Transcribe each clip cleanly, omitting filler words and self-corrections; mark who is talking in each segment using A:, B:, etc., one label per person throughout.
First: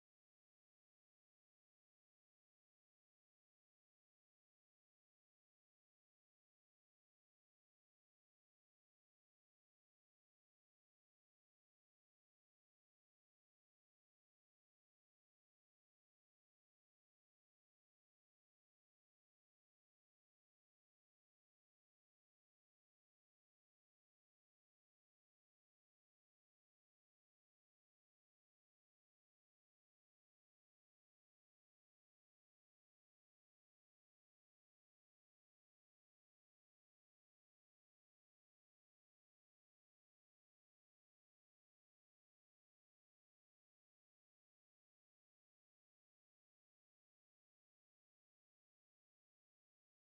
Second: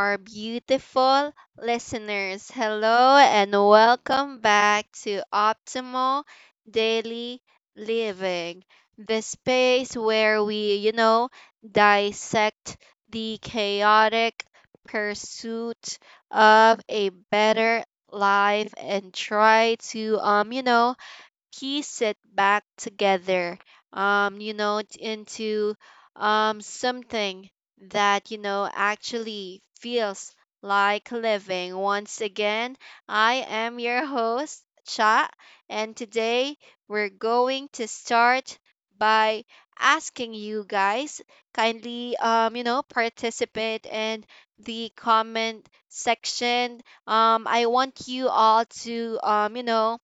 A: our beautiful listeners. Hello, and welcome back to Optimal Daily Living, the space where we, dissect the chaotic pursuit of a better life and try to, piece it back together into something that actually feels like living once again. I am your host, Cha. And today we're going to start by asking you guys kindly participate in the comment section. I want you all to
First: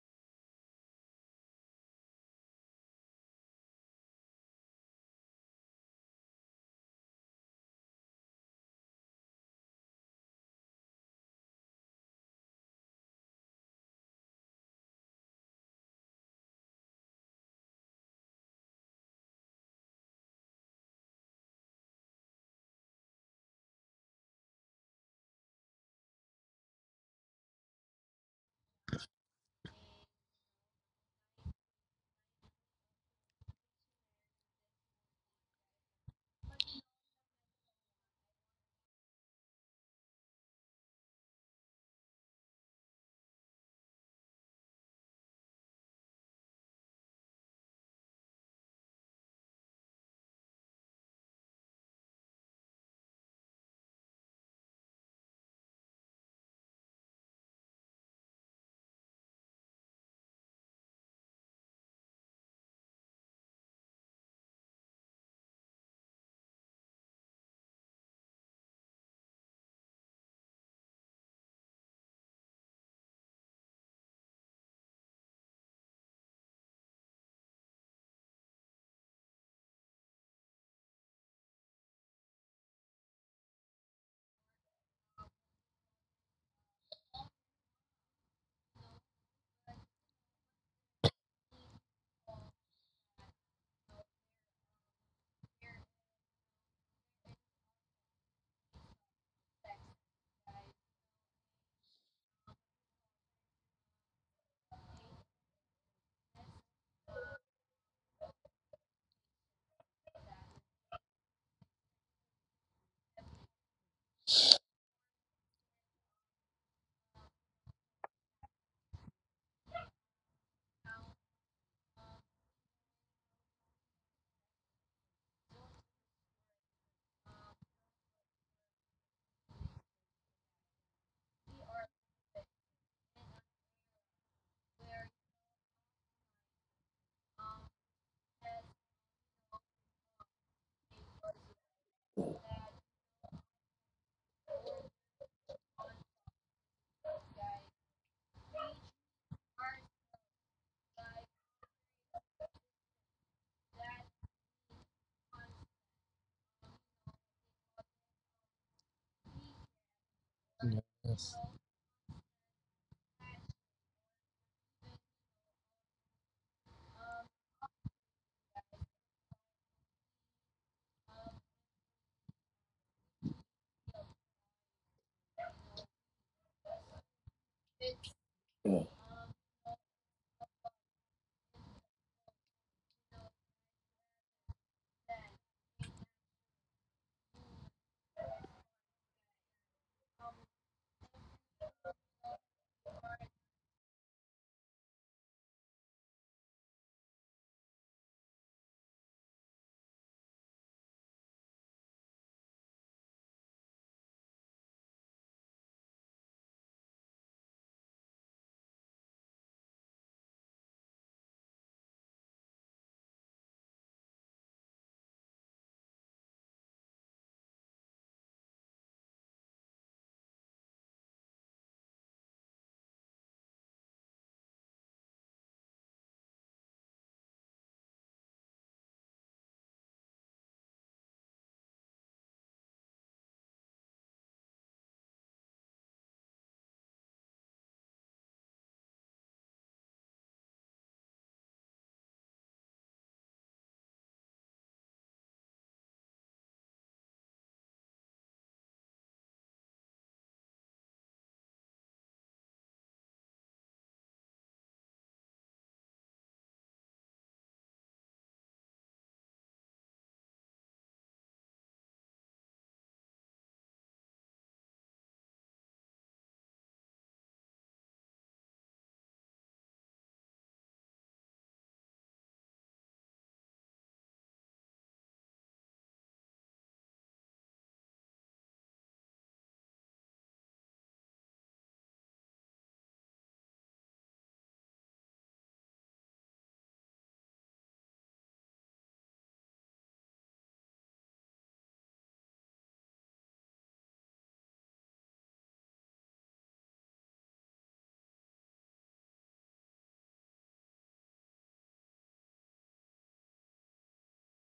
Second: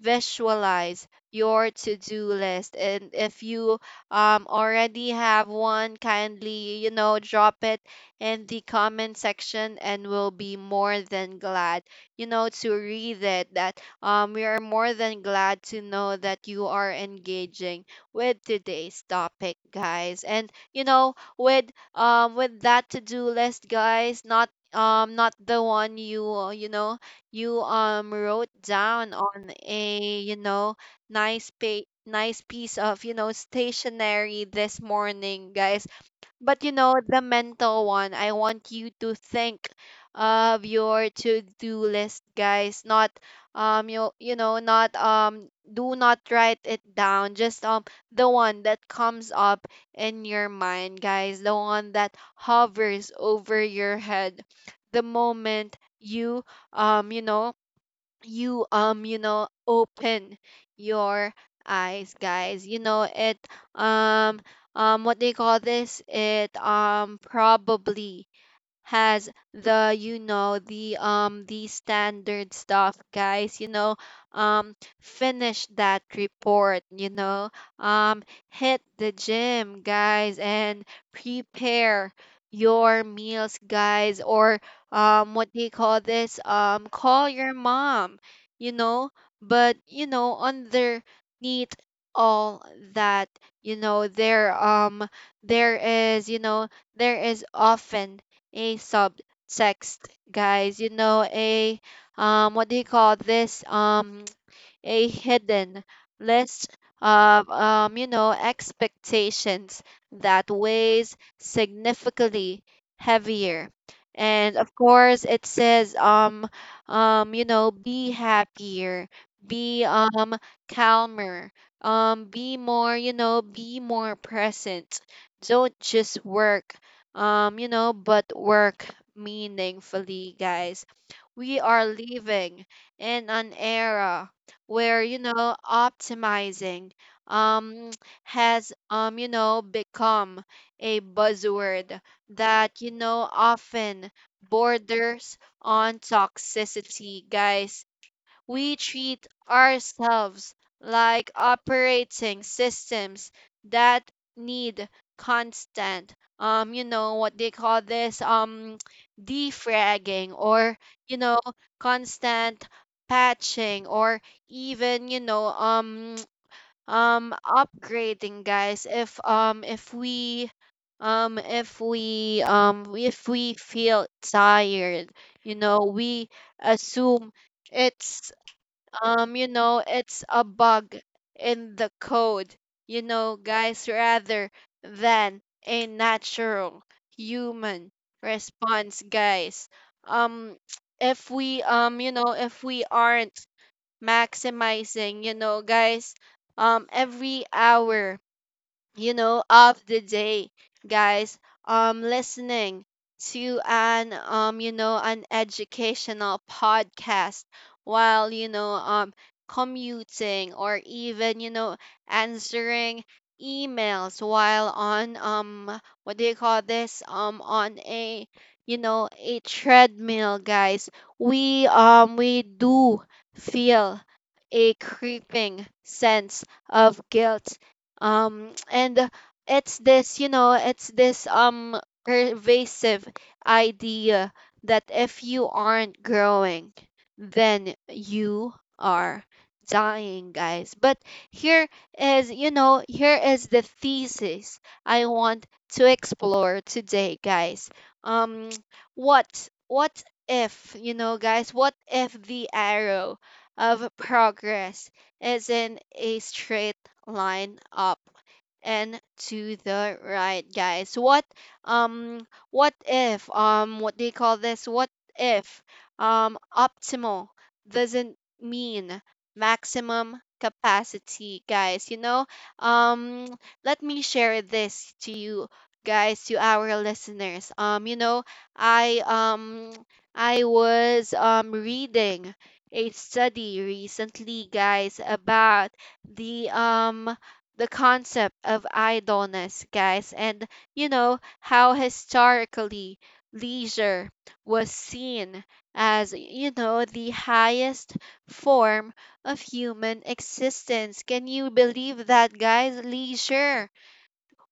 A: visualize your to-do list, and if you already have one, kindly drop it in the comment section, and we'll be more than glad to read it. That we are more than glad to know that you are engaging with today's topic, guys. And with that to-do list, guys. Not not the one you you know you wrote down on a nice piece of stationery this morning, guys, but, the mental one. I want you to think of your to-do list, guys. Not you you know, not Do not write it down. Just the one that comes up in your mind, guys. The one that hovers over your head the moment you you know you you know open your eyes, guys. It um what they call this It probably has the standard stuff, guys. Finish that report, um hit the gym, guys, and prepare your meals, guys. Or what do you call this? Call your mom, you know but underneath all that, you know there um there is there is often a subtext, guys. You know, a what do you call this? A hidden list of expectations that weighs significantly heavier. And of course, it says, be happier, be calmer, be more, be more present. Don't just work, but work meaningfully, guys. We are living in an era where optimizing um has become a buzzword that often borders on toxicity, guys. We treat ourselves like operating systems that need constant you know what they call this defragging, or you
B: Yes.
A: know constant patching, or even upgrading, guys. If we feel tired, we assume it's you know it's a bug in the code, guys, rather than a natural human response, guys. um if we aren't maximizing guys, every hour, of the day, guys. Listening to an educational podcast while commuting, or even, answering emails while on what do you call this? On a treadmill, guys. We do feel a creeping sense of guilt, and it's this pervasive idea that if you aren't growing, then you are dying, guys. But here here is the thesis I want to explore today, guys. um what if guys, what if the arrow of progress is in a straight line up and to the right, guys? Um what if What do you call this? What if optimal doesn't mean maximum capacity, guys? Um Let me share this to you guys, to our listeners. I um I was reading a study recently, guys, about the um the concept of idleness, guys, and how historically leisure was seen as the highest form of human existence. Can you believe that, guys? Leisure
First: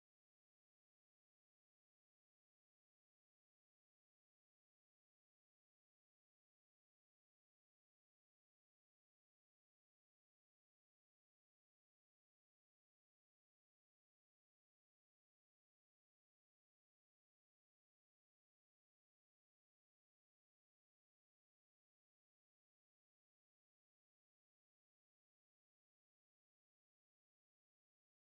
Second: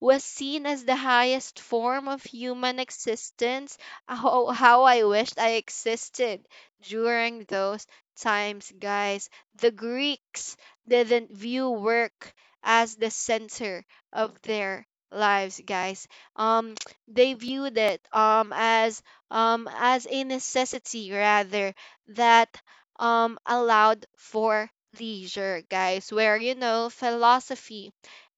A: was seen as the highest form of human existence. How I wished I existed during those times, guys. The Greeks didn't view work as the center of their lives, guys. um they viewed it as a necessity, rather, that allowed for leisure, guys, where philosophy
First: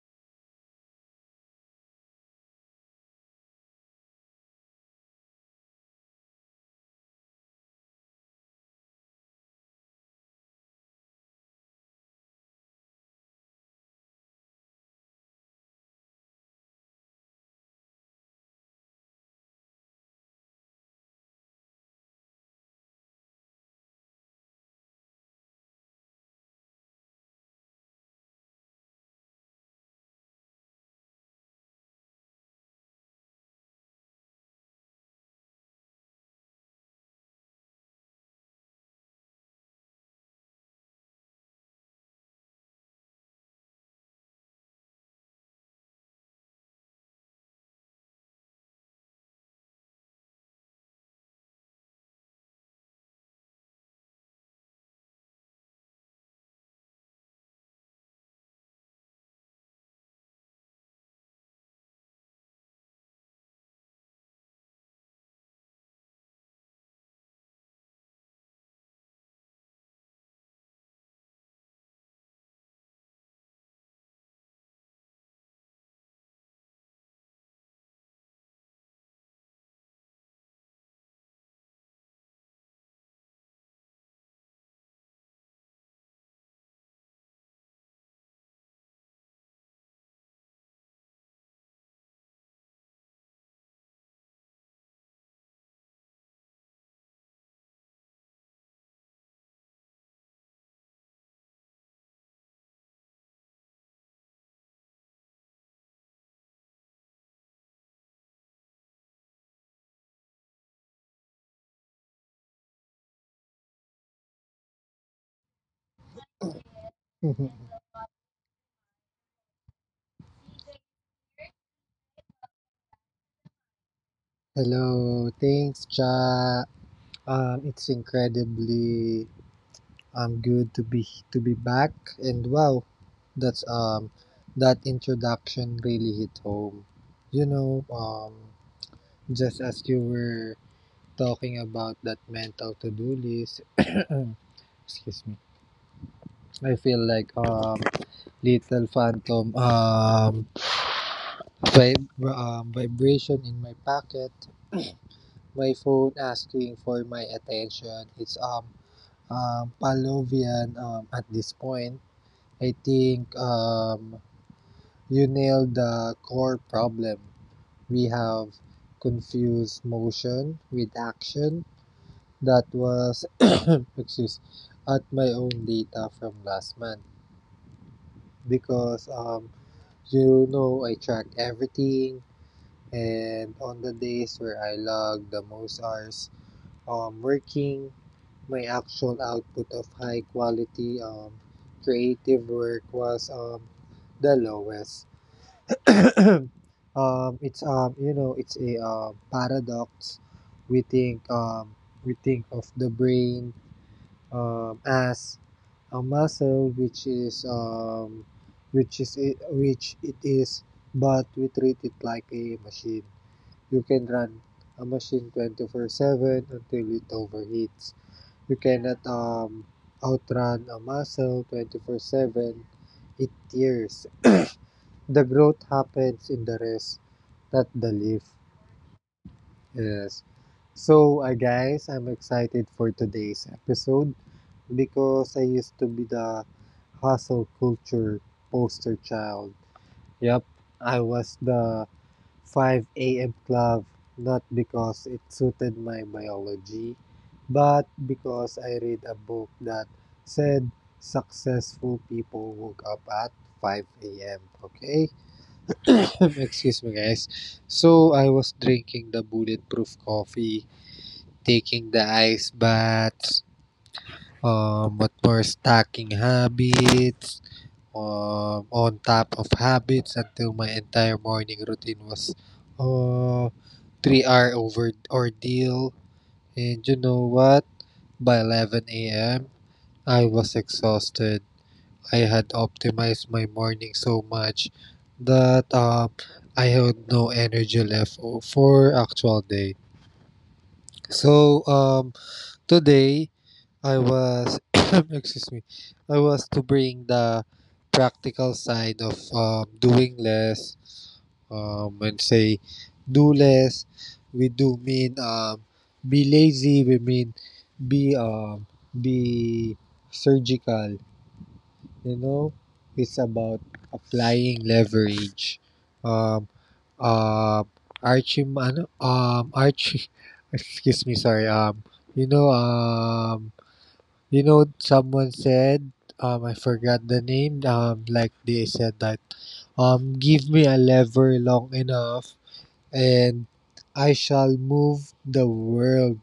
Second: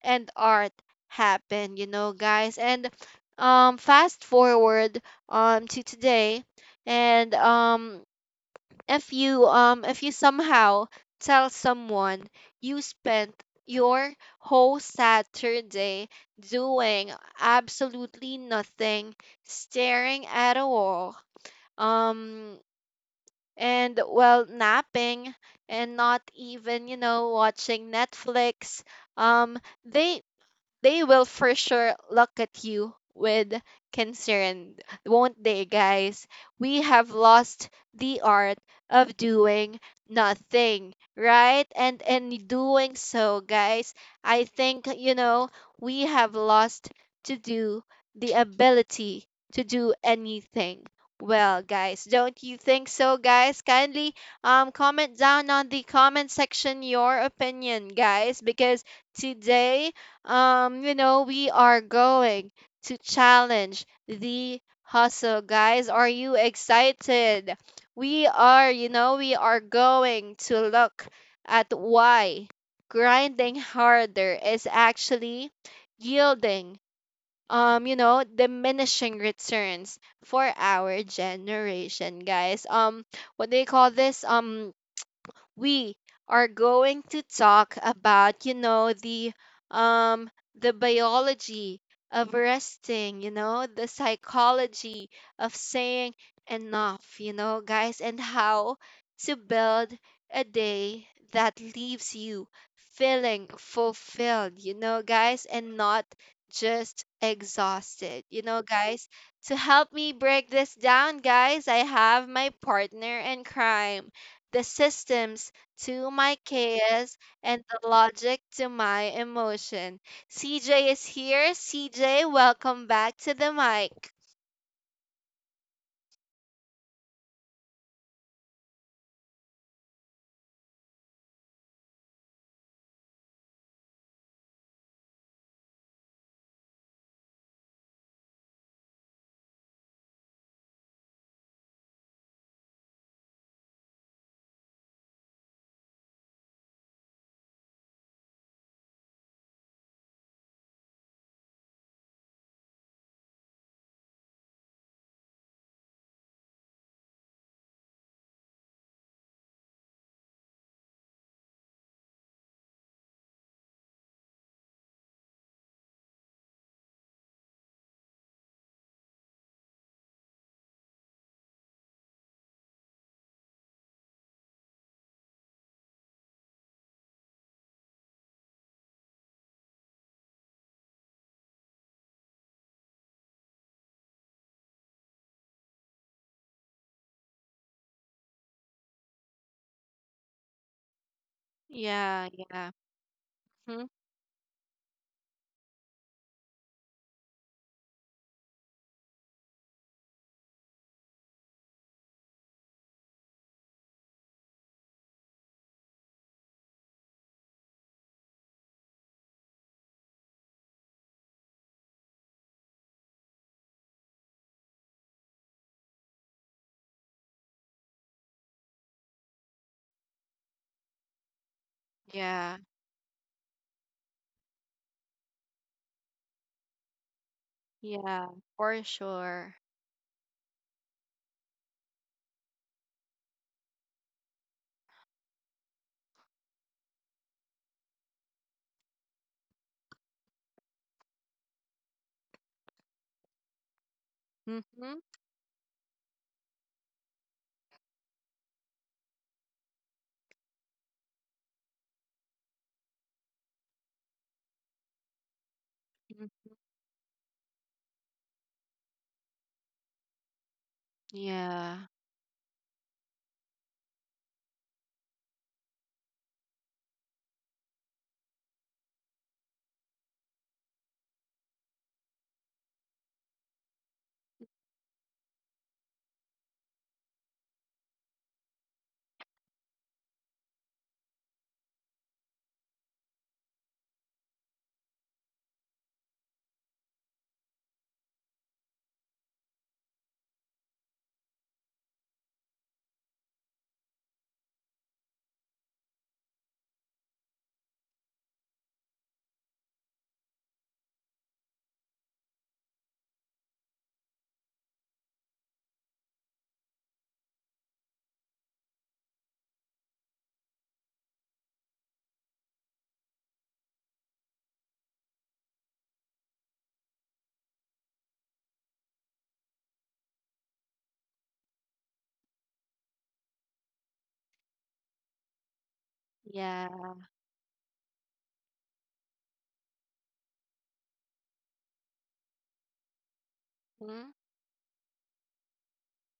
A: and art happen, guys. And fast forward to today, and if you somehow tell someone you spent your whole Saturday doing absolutely nothing, staring at a wall, um, and well, napping and not even watching Netflix, um, they they will for sure look at you with concern, won't they, guys? We have lost the art of doing nothing, right? And in doing so, guys, I think, we have lost to do the ability to do anything. Well, guys, don't you think so, guys? Kindly comment down on the comment section your opinion, guys, because today, we are going to challenge the hustle, guys. Are you excited? We are going to look at why grinding harder is actually yielding, diminishing returns for our generation, guys. What do you call this? We are going to talk about, um the biology of resting, the psychology of saying enough, guys, and how to build a day that leaves you feeling fulfilled, guys, and not just exhausted, guys. To help me break this down, guys, I have my partner in crime, the systems to my chaos, and the logic to my emotion. CJ is here. CJ, welcome back to the mic.
B: Hello, thanks, Cha. It's incredibly good to be back, and wow, that's that introduction really hit home. You know, just as you were talking about that mental to-do list, excuse me, I feel like little phantom vibration in my pocket, my phone asking for my attention. It's Pavlovian at this point. I think you nailed the core problem. We have confused motion with action. That was excuse at my own data from last month, because you know, I track everything, and on the days where I log the most hours working, my actual output of high quality
A: Yeah,
B: creative
A: yeah.
B: work was
A: Mhm.
B: the lowest. It's you know, it's a paradox. We think um, we think of the brain as a muscle, which is which it is, but we treat it like a machine. You can run a machine 24/7 until it overheats. You cannot outrun a muscle
A: Yeah,
B: 24/7. It tears. The growth happens in the rest, not the leaf.
A: yeah, for sure.
B: Yes. So, guys, I'm excited for today's episode because I used to be the hustle culture poster child. Yep, I was the 5 a.m. club, not
A: Mm-hmm,
B: because it suited my biology, but because I read a book that said successful people woke up at 5 a.m. Okay?
A: mm-hmm.
B: Excuse me, guys. So I was drinking the bulletproof coffee,
A: Yeah,
B: taking the ice baths, what more stacking habits, on top of habits, until my entire morning routine was uh, 3 hour over ordeal. And you know what? By 11 a.m., I was exhausted. I had optimized my morning so much that I had no energy left for actual day. So, today I was, excuse me, I was to bring the practical side of doing less, and say do less. We do mean be lazy. We mean be um, be surgical. You know, it's about applying leverage. Um, um, Archie, ano, Archie, excuse me, sorry. You know, um you know, someone said, I
A: yeah.
B: forgot the name, like they said that, give me a lever long enough and
A: Mm-hmm,
B: I shall move the world.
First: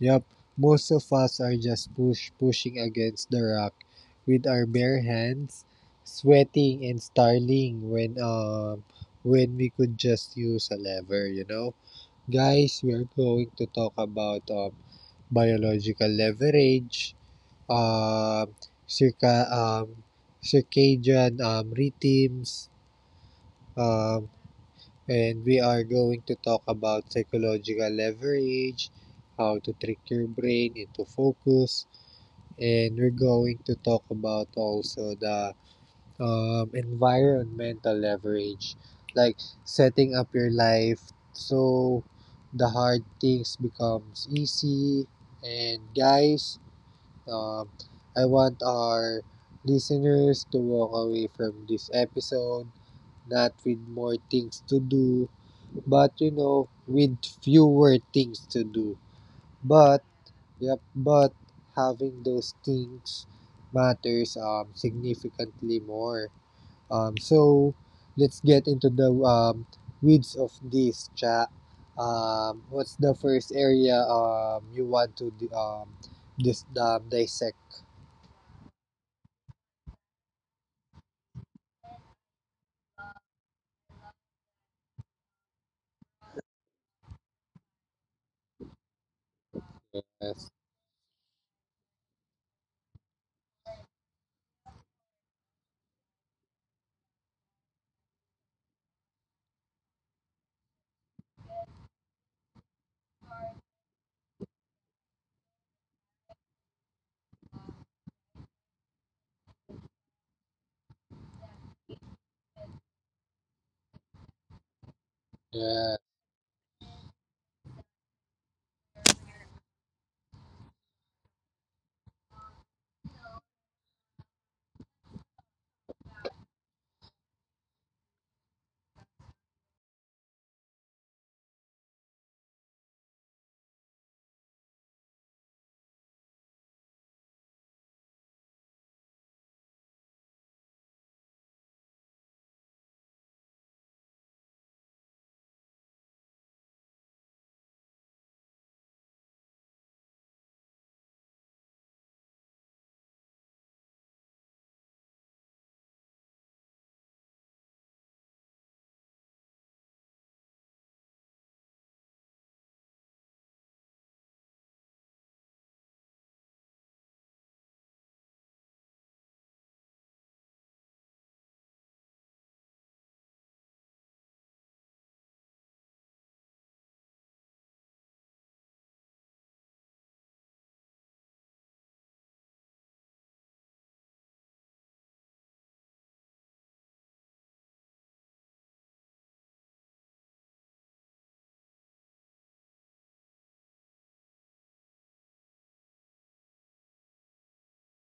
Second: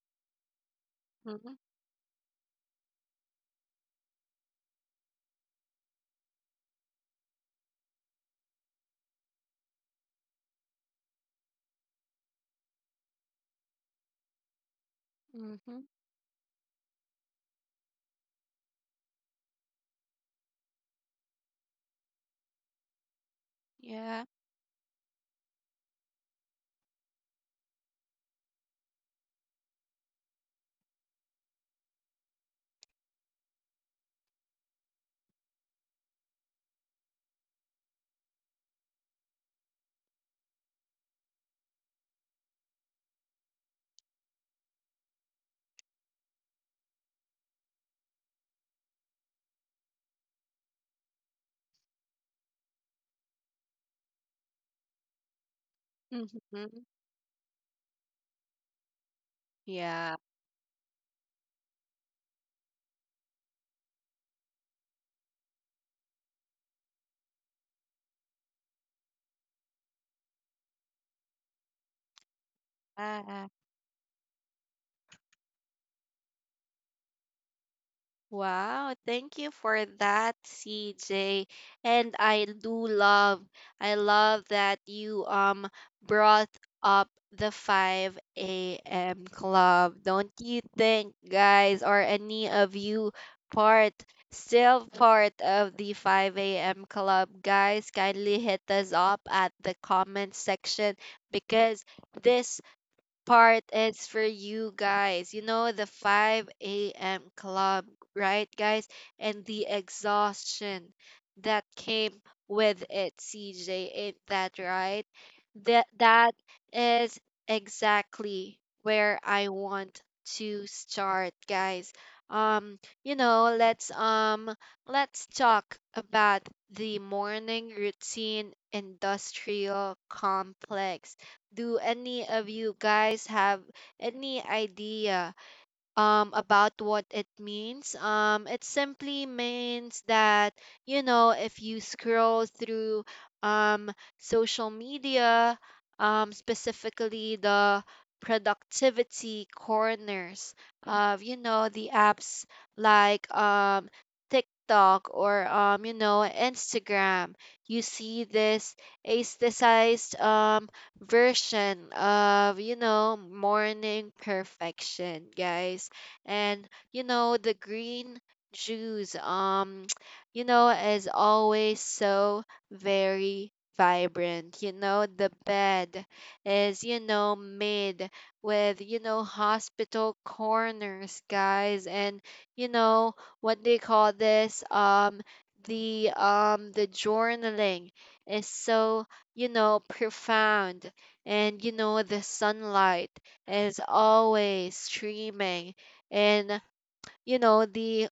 B: Yup, most of us are just pushing against the rock with our bare hands, sweating and starling when we could just use a lever, you know. Guys, we are going to talk about
A: mm-hmm.
B: biological leverage, um, circa um, circadian rhythms,
A: Yeah.
B: um, and we are going to talk about psychological leverage, how to trick your brain into focus, and we're going to talk about also the environmental leverage, like setting up your life so the hard things becomes easy. And guys, um, I want our listeners to walk away from this episode not with more things to do, but you know,
A: Mm-hmm.
B: with fewer things to do. But,
A: Yeah.
B: yep, but having those things matters significantly more. So, let's get into the weeds of this chat. What's the first area you want to dissect?
A: Wow, thank you for that, CJ. And I love that you brought up the 5 a.m. club. Don't you think, guys? Or any of you part still part of the 5 a.m. club, guys? Kindly hit us up at the comment section, because this part is for you, guys. You know, the 5 a.m. club, right, guys? And the exhaustion that came with it, CJ. Ain't that right? That,
B: Yeah.
A: that is exactly where I want to start, guys. Um, you know, let's um let's talk about the morning routine industrial complex. Do any of you guys have any idea about what it means? It simply means that, if you scroll through um social media, specifically the productivity corners of the apps like TikTok or Instagram. You see this aestheticized version of morning perfection, guys. And the green juice is always so very vibrant. You know, the bed is made with hospital corners, guys. And you know what they call this, the journaling is so profound. And the sunlight is always streaming, and the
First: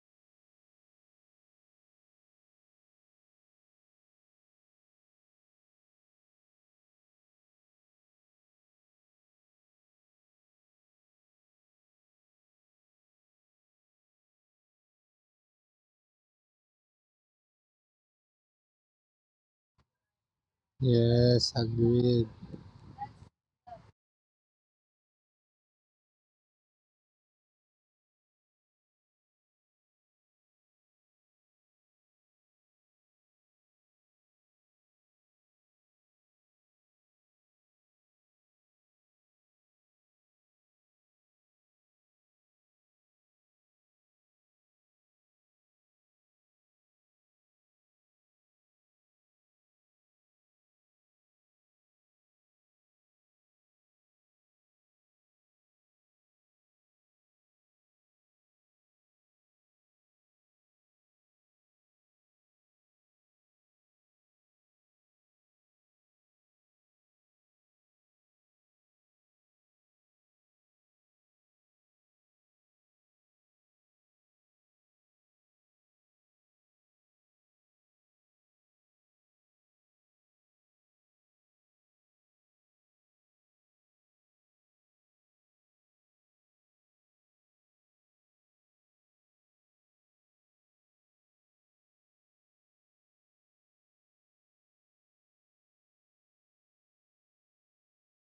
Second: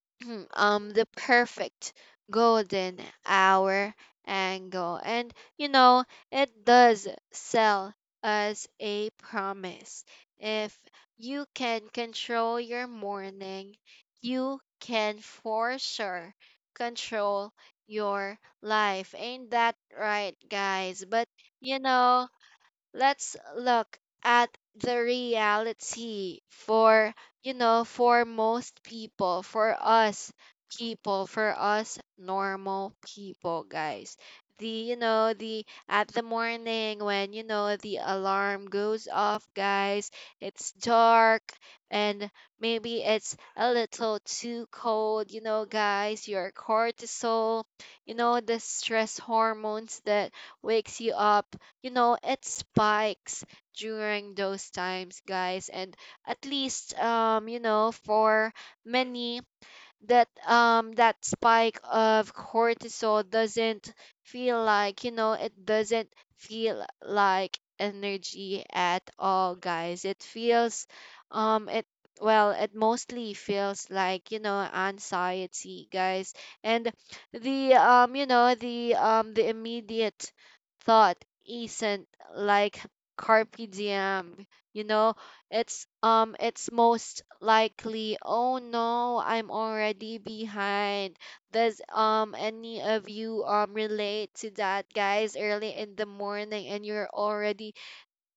A: the perfect golden hour angle. And it does sell as a promise: if you can control your morning, you can for sure control your life. Ain't that right, guys? But
B: Yes,
A: you know
B: agreed.
A: let's look at the reality for for most people, for us people, for us normal people, guys. The you know The at the morning, when the alarm goes off, guys, it's dark, and maybe it's a little too cold, guys. Your cortisol, the stress hormones that wakes you up, it spikes during those times, guys. And at least, for many, that spike of cortisol doesn't feel like, energy at all, guys. It feels it, well, it mostly feels like, anxiety, guys. And the you know the immediate thought isn't like carpe diem, you know it's most likely, oh no, I'm already behind. Does any of you relate to that, guys? Early in the morning and you're already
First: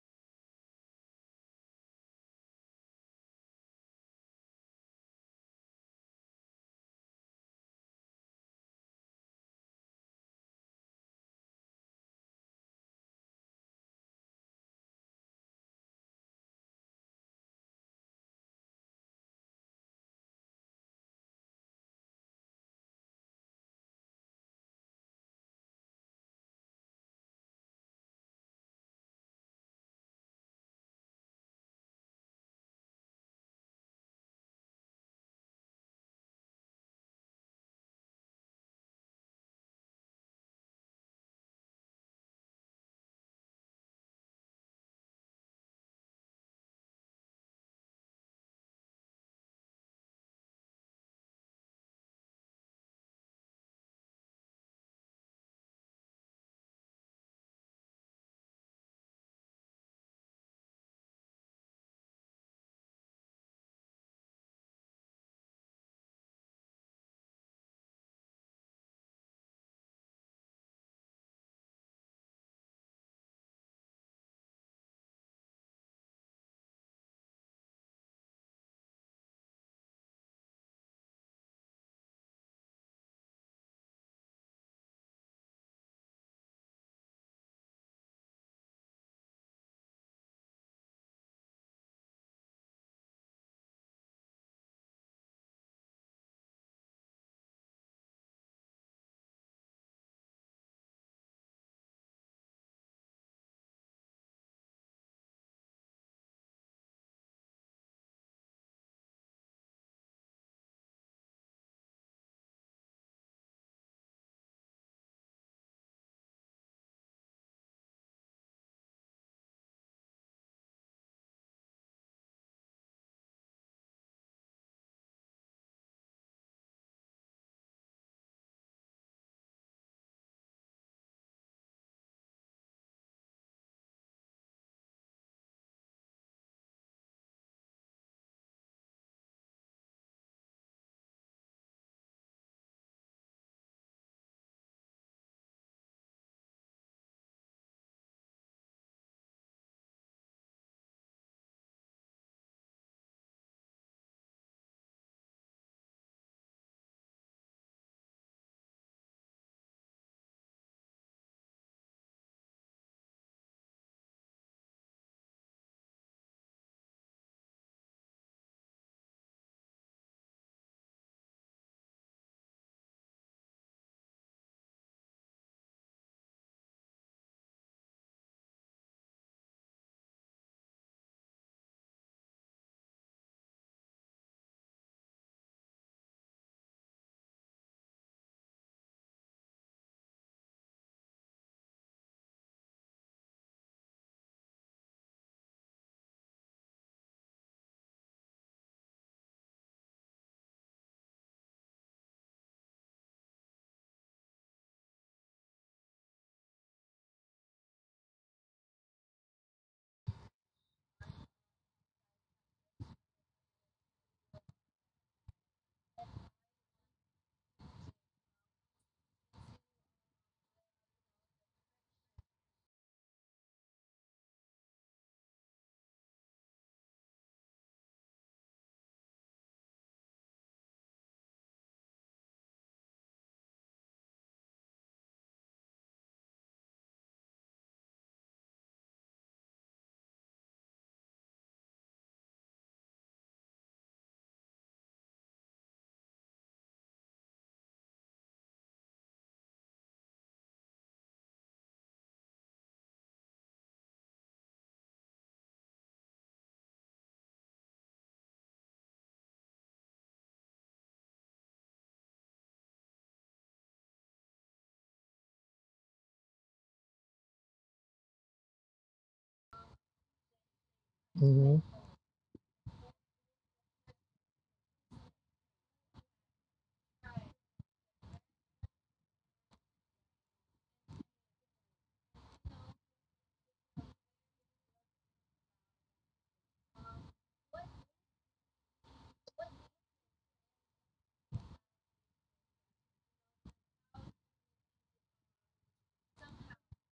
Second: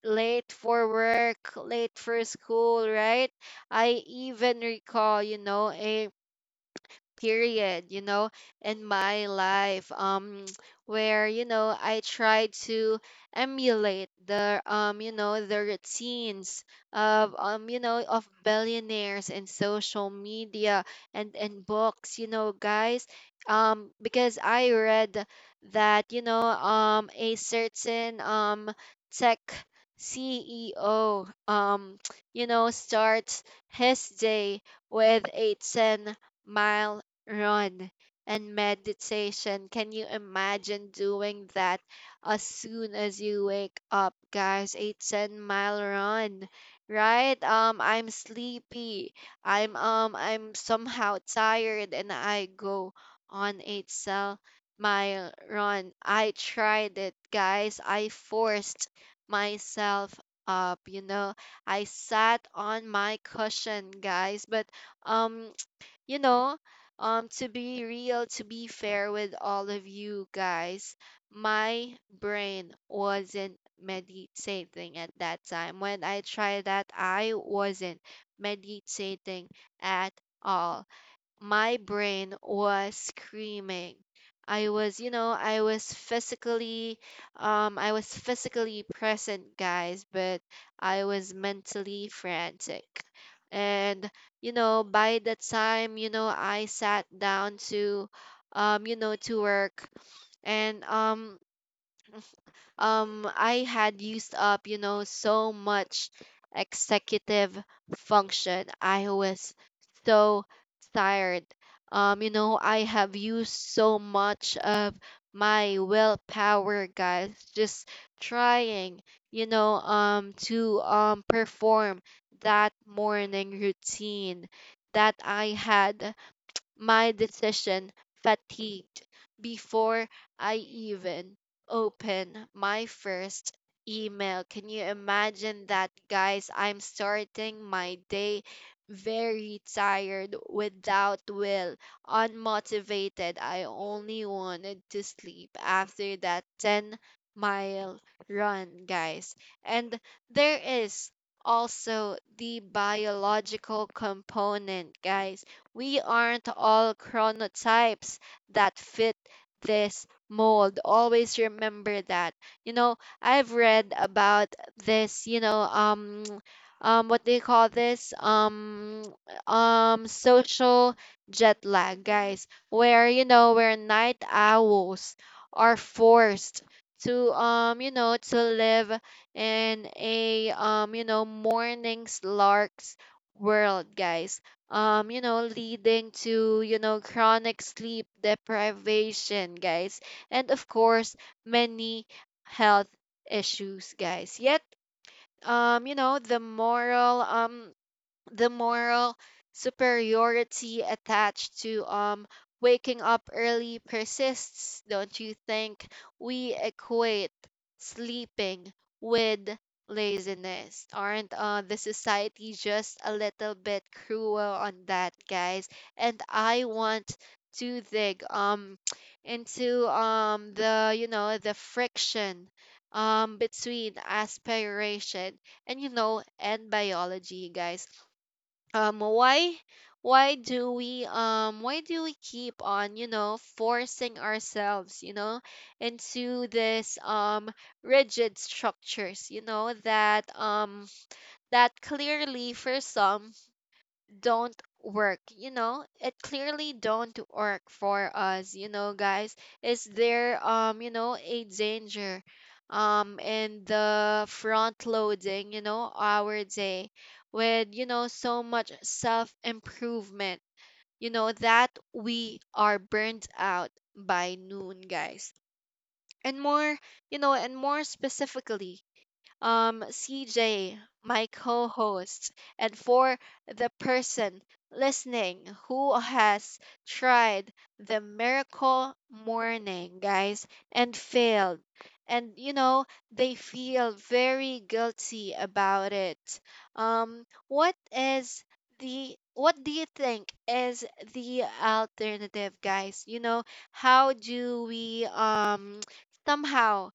A: late for work, late for school, right? I even recall, a period in my life, where I try to emulate the the routines of of billionaires in social media, and books, guys. Because I read that a certain tech CEO, starts his day with a 10-mile run and meditation. Can you imagine doing that as soon as you wake up, guys? A 10-mile run, right? I'm sleepy. I'm somehow tired, and I go on a 10-mile run. I tried it, guys. I forced myself up, you know. I sat on my cushion, guys, but um you know, to be real, to be fair with all of you guys, my brain wasn't meditating at that time. When I tried that, I wasn't meditating at all. My brain was screaming. i was you know i was physically I was physically present, guys, but I was mentally frantic. And by the time I sat down to you know to work, and I had used up, so much executive function. I was so tired. I have used so much of my willpower, guys, just trying, to perform that morning routine that I had, my decision fatigued before I even open my first email. Can you imagine that, guys? I'm starting my day very tired, without will, unmotivated. I only wanted to sleep after that 10-mile run, guys. And there is also the biological component, guys. We aren't all chronotypes that fit this mold. Always remember that. You know, I've read about this, what do you call this? Social jet lag, guys, where where night owls are forced to live in a mornings larks world, guys, leading to, chronic sleep deprivation, guys. And of course, many health issues, guys. Yet, um, you know, the moral um the moral superiority attached to, waking up early persists. Don't you think we equate sleeping with laziness? Aren't, the society just a little bit cruel on that, guys? And I want to dig, into, the you know the friction, between aspiration and and biology, guys. um why why do we keep on, forcing ourselves, into this, rigid structures, that, that clearly for some don't work. It clearly don't work for us, guys. Is there, a danger, in the front loading, our day with, so much self improvement, that we are burnt out by noon, guys? And more you know and more specifically, CJ, my
B: Mm-hmm.
A: co host, and for the person listening who has tried the miracle morning, guys, and failed. And, they feel very guilty about it. Um, what is what do you think is the alternative, guys? How do we, somehow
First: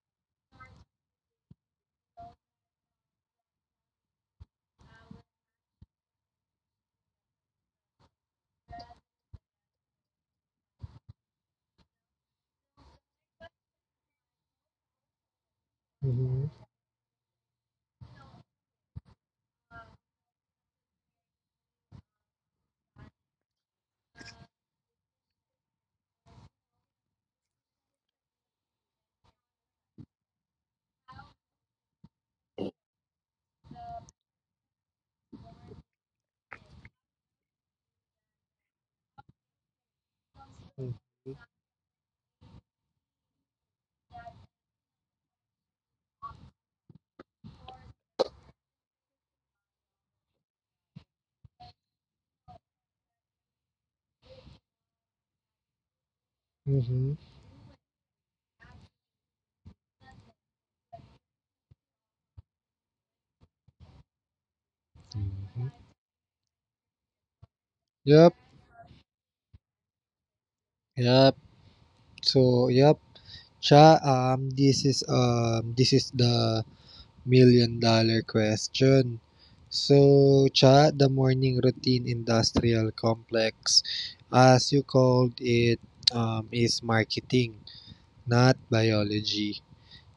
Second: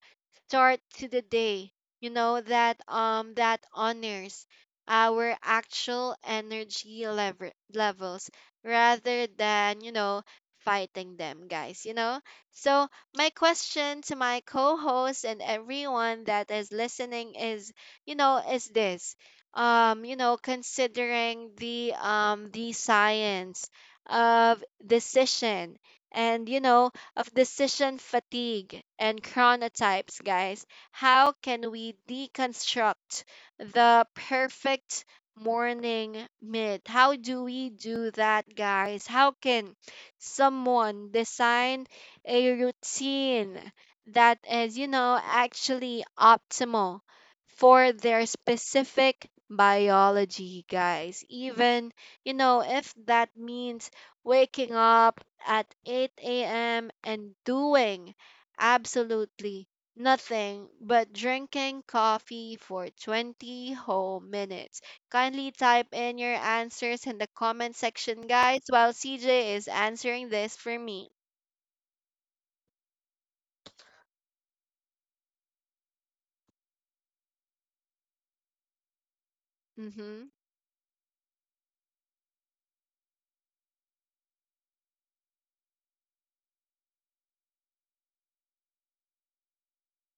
A: start to the day, that, that honors our actual energy levels rather than, fighting them, guys? So my question to my co-host and everyone that
B: Mm-hmm.
A: is listening is, is this, considering the, the science of decision, and, of decision fatigue, and chronotypes, guys. How can we deconstruct the perfect morning myth? How do we do that, guys? How can someone design a routine that is, actually optimal for their specific biology, guys? Even, if that means waking up at 8 a.m.
B: Mm-hmm.
A: and doing absolutely nothing but drinking coffee for 20 whole minutes. Kindly
B: Mm-hmm.
A: type in your answers in the comment section,
B: Yep.
A: guys, while CJ is answering this for me.
B: Yep. So yep. Cha, this is the million dollar question.
A: Mm-hmm.
B: So Cha, the morning routine industrial complex, as you called it, is marketing, not biology.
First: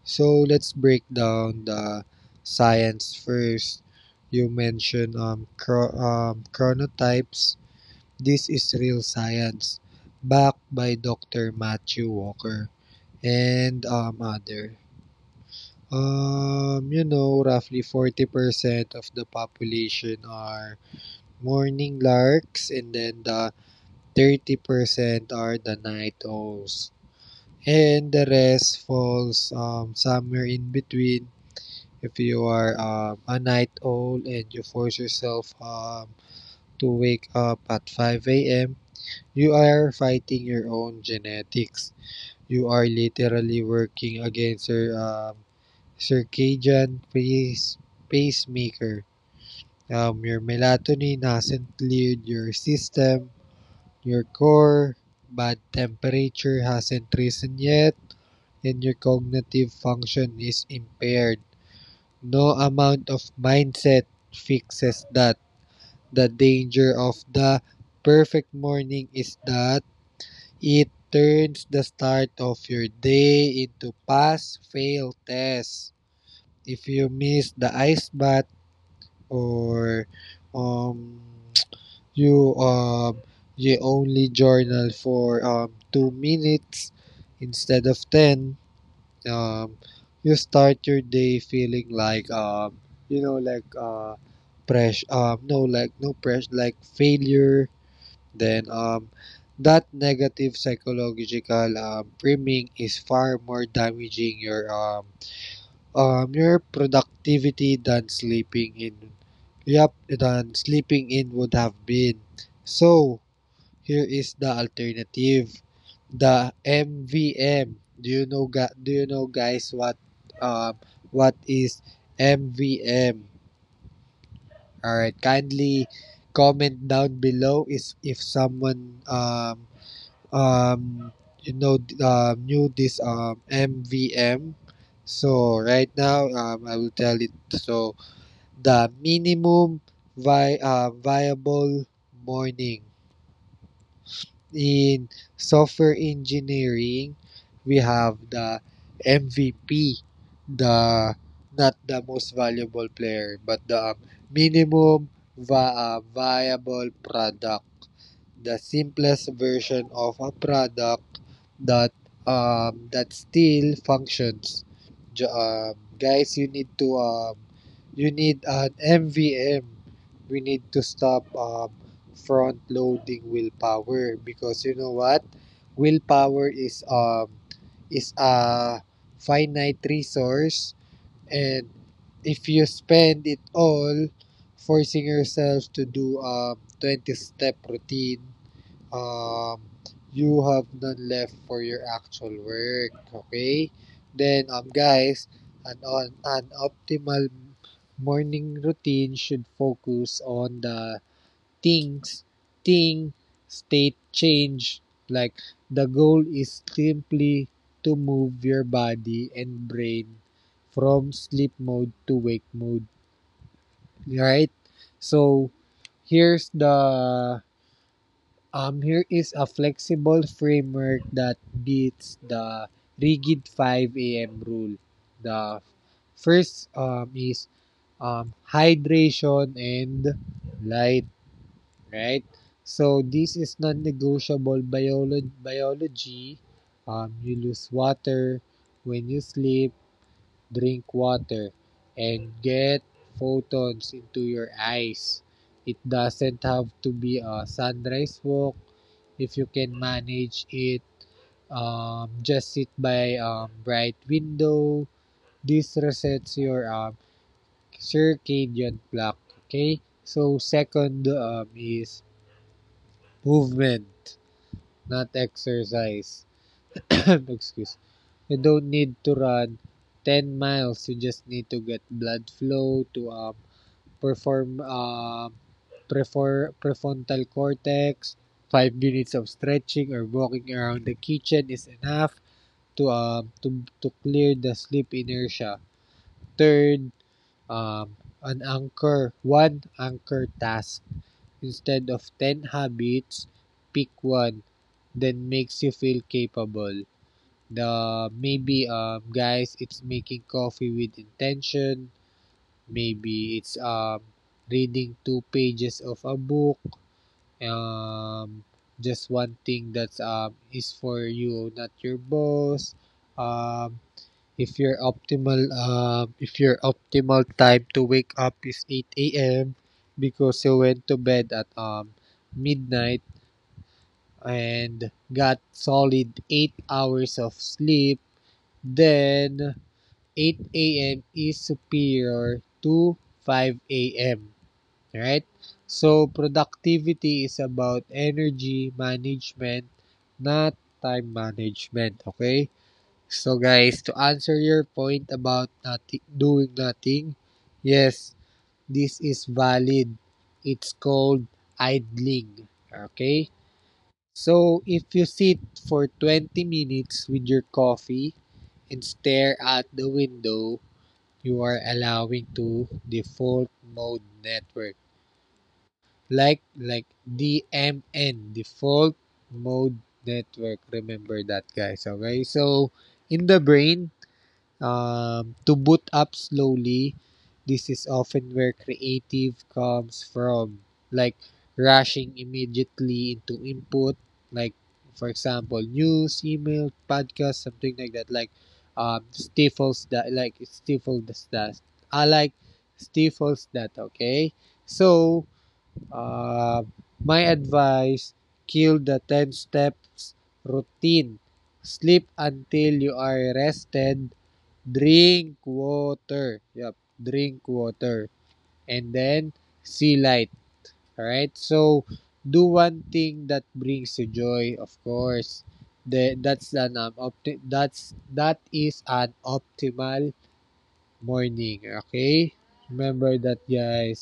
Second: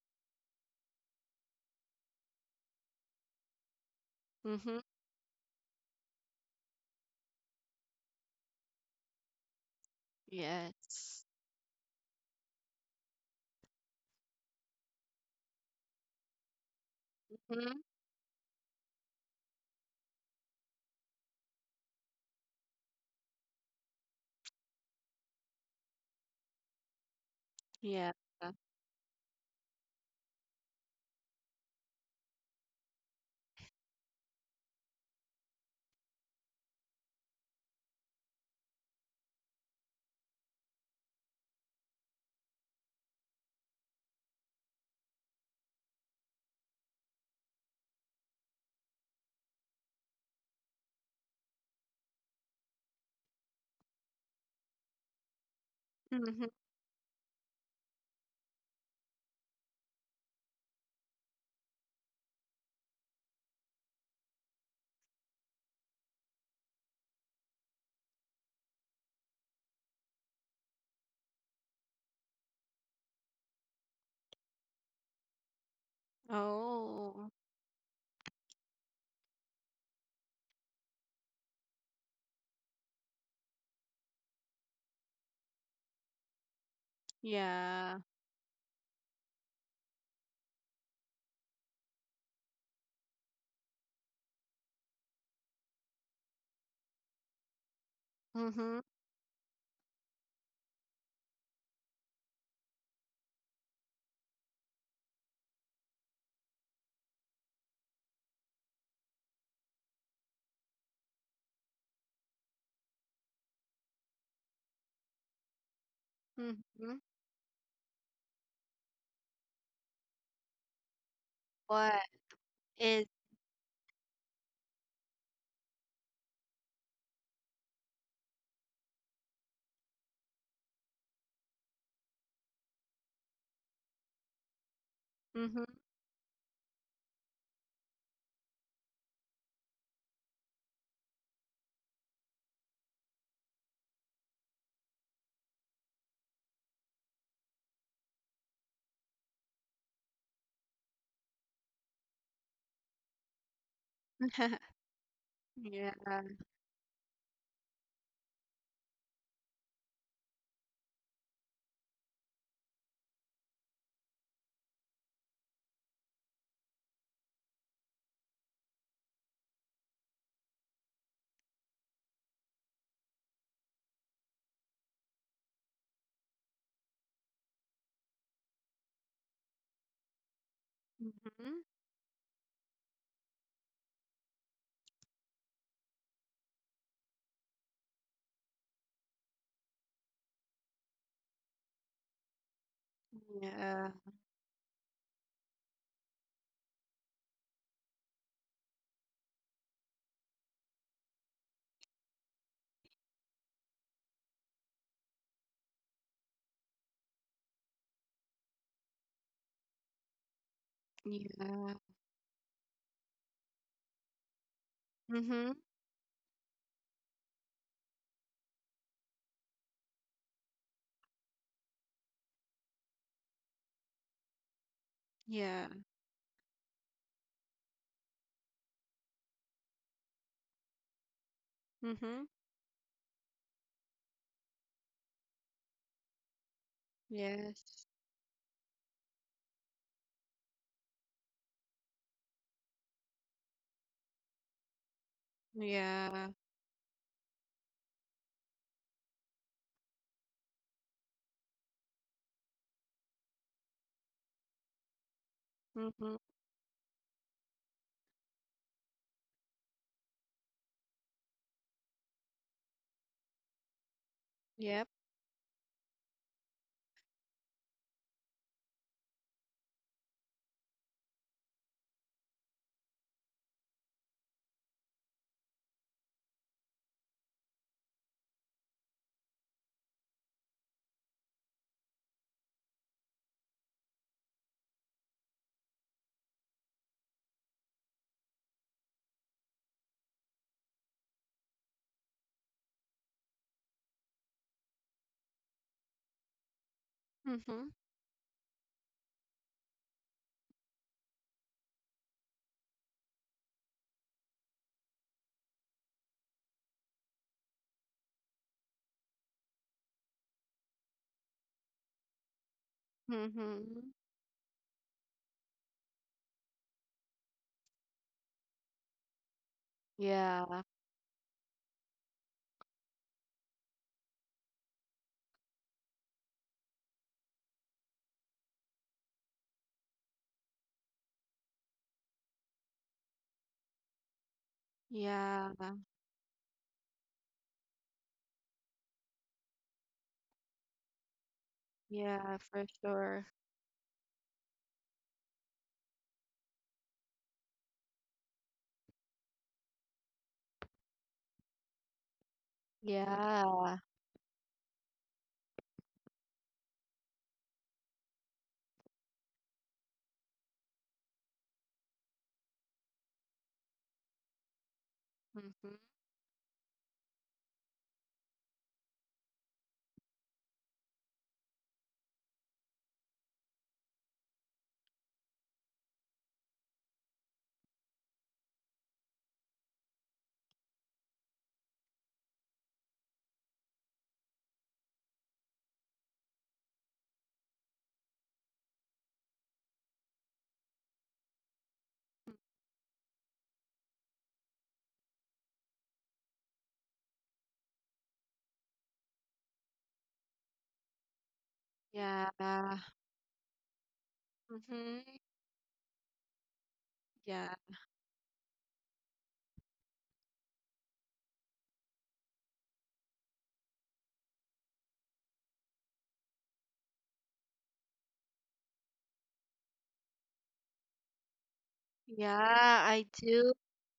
B: So let's break down the science first. You
A: Mm-hmm.
B: mentioned chronotypes. This is real science, backed by
A: Yes.
B: Dr. Matthew Walker and other. You know,
A: Mm-hmm.
B: roughly 40% of the population are morning larks, and then the 30% are the night owls. And
A: Yeah.
B: the rest falls somewhere in between. If you are a night owl and you force yourself to wake up at 5 a.m., you are fighting your own genetics. You are literally working against your circadian pacemaker. Your melatonin hasn't cleared your system, your core, bad
A: Mm-hmm.
B: temperature hasn't risen yet, and your cognitive function is impaired. No amount of mindset fixes that. The danger of the perfect morning is that it turns the start of your day into pass fail tests. If you
A: Oh,
B: miss the ice bath or um you um you only journal for 2 minutes instead of
A: yeah.
B: 10, um, you start your day feeling like you know, like pressure, no, like no pressure, like failure, then
A: Mm-hmm.
B: um, that negative psychological priming is far more damaging your productivity than sleeping in, yep than sleeping in would have been. So here is the alternative. The
A: Mm-hmm.
B: MVM. Do you know, guys, um uh, what is
A: What is
B: MVM? All right, kindly comment down below is if someone um you know, knew this MVM. So
A: mm-hmm.
B: right now I will tell it. So the minimum viable morning. In software engineering, we have the MVP, the not the most valuable player, but the minimum
A: Yeah.
B: viable product, the simplest version of a product that that still functions. Guys, you need an MVM. We need to stop front loading willpower, because you know what? Willpower is a finite resource,
A: Mm-hmm.
B: and if you spend it all forcing yourself to do a 20 step routine, um, you have none left for your actual work. Okay?
A: Yeah,
B: Then, guys, an optimal morning routine should focus on the things, thing, state change. Like, the goal is simply to move your body and brain from sleep
A: yeah.
B: mode to wake mode. Right? So,
A: Mm-hmm.
B: here's the here is a flexible framework that beats the rigid 5 a.m. rule. The
A: Yeah.
B: first is hydration and light, right?
A: Mm-hmm.
B: So this is non-negotiable biology. You lose
A: Yes.
B: water when you sleep, drink water, and get photons into your eyes. It
A: Yeah.
B: doesn't have to be a sunrise walk. If you can manage it, just sit by bright window. This
A: Mm-hmm.
B: resets your circadian clock. Okay, so second is movement,
A: Yep.
B: not exercise. Excuse. You don't need to run 10 miles. You just need to get blood flow to perform um, prefrontal cortex. 5 minutes of stretching or walking around the kitchen is enough to clear the sleep inertia. Third, an anchor one anchor task instead of 10 habits. Pick one that makes you feel capable.
A: Mm-hmm.
B: The Maybe, guys, it's making coffee with intention, maybe it's reading two pages of a book, um just one thing that's is for you, not your boss. um
A: Mm-hmm.
B: If your optimal time to wake up is 8 a.m. because
A: Yeah.
B: you went to bed at midnight and got solid 8 hours of sleep, then 8 a.m. is superior to 5 a.m. Right?
A: Yeah.
B: So productivity is about energy management, not time management,
A: Yeah,
B: okay?
A: for sure.
B: So, guys, to answer your point about nothing, doing nothing, yes, this is valid. It's called idling. Okay?
A: Yeah.
B: So, if you sit for 20 minutes with your coffee and stare out the window, you are allowing to default mode network.
A: Mm-hmm.
B: Like DMN, default mode network. Remember that, guys. Okay? So, in the brain, to boot up slowly. This is often where creative comes from, like rushing immediately into input, like for example, news, email, podcast, something like that. Stifles that, like it stifles that. I like stifles that. Okay, so uh, my advice: kill the 10 step routine. Sleep until
A: Yeah.
B: you are rested.
A: Mm-hmm.
B: Drink water. Yep. Drink
A: Yeah.
B: water. And then see light. Alright? So do one thing that brings you joy, of course. The, that's an opti- that's That is an optimal morning. Okay?
A: Yeah, I
B: Remember that,
A: do.
B: guys.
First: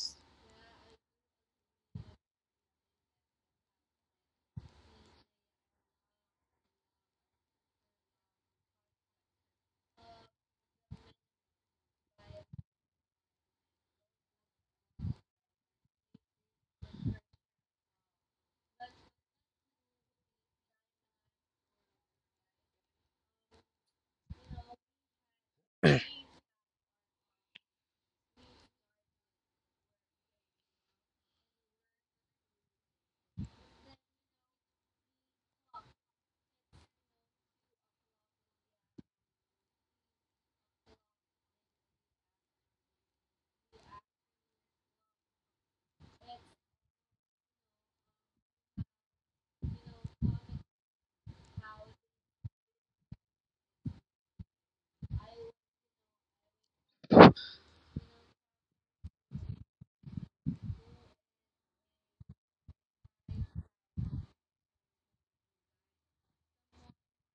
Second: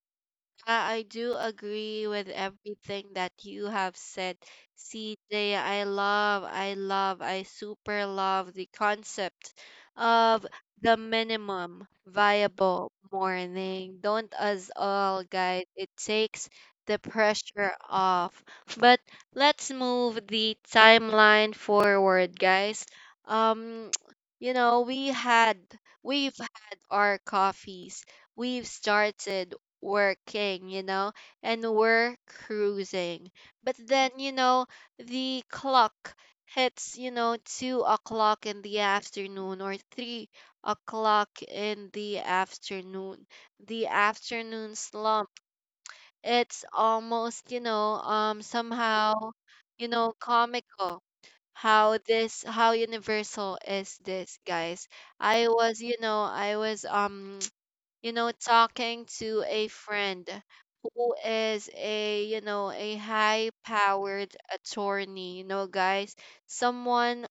A: I do agree with everything that you have said, CJ. I love, I love, I super love the concept of the minimum viable morning. Don't us all, guys. It takes the pressure off. But let's move the timeline forward, guys. Um, you know, we had, we've had our coffees. We've started working, and we're cruising. But then, the clock hits, 2 o'clock in the afternoon or 3 o'clock in the afternoon. The afternoon slump. It's almost, somehow, comical how this how universal is this, guys. I was you know I was talking to a friend who is a, a high powered attorney, guys, someone,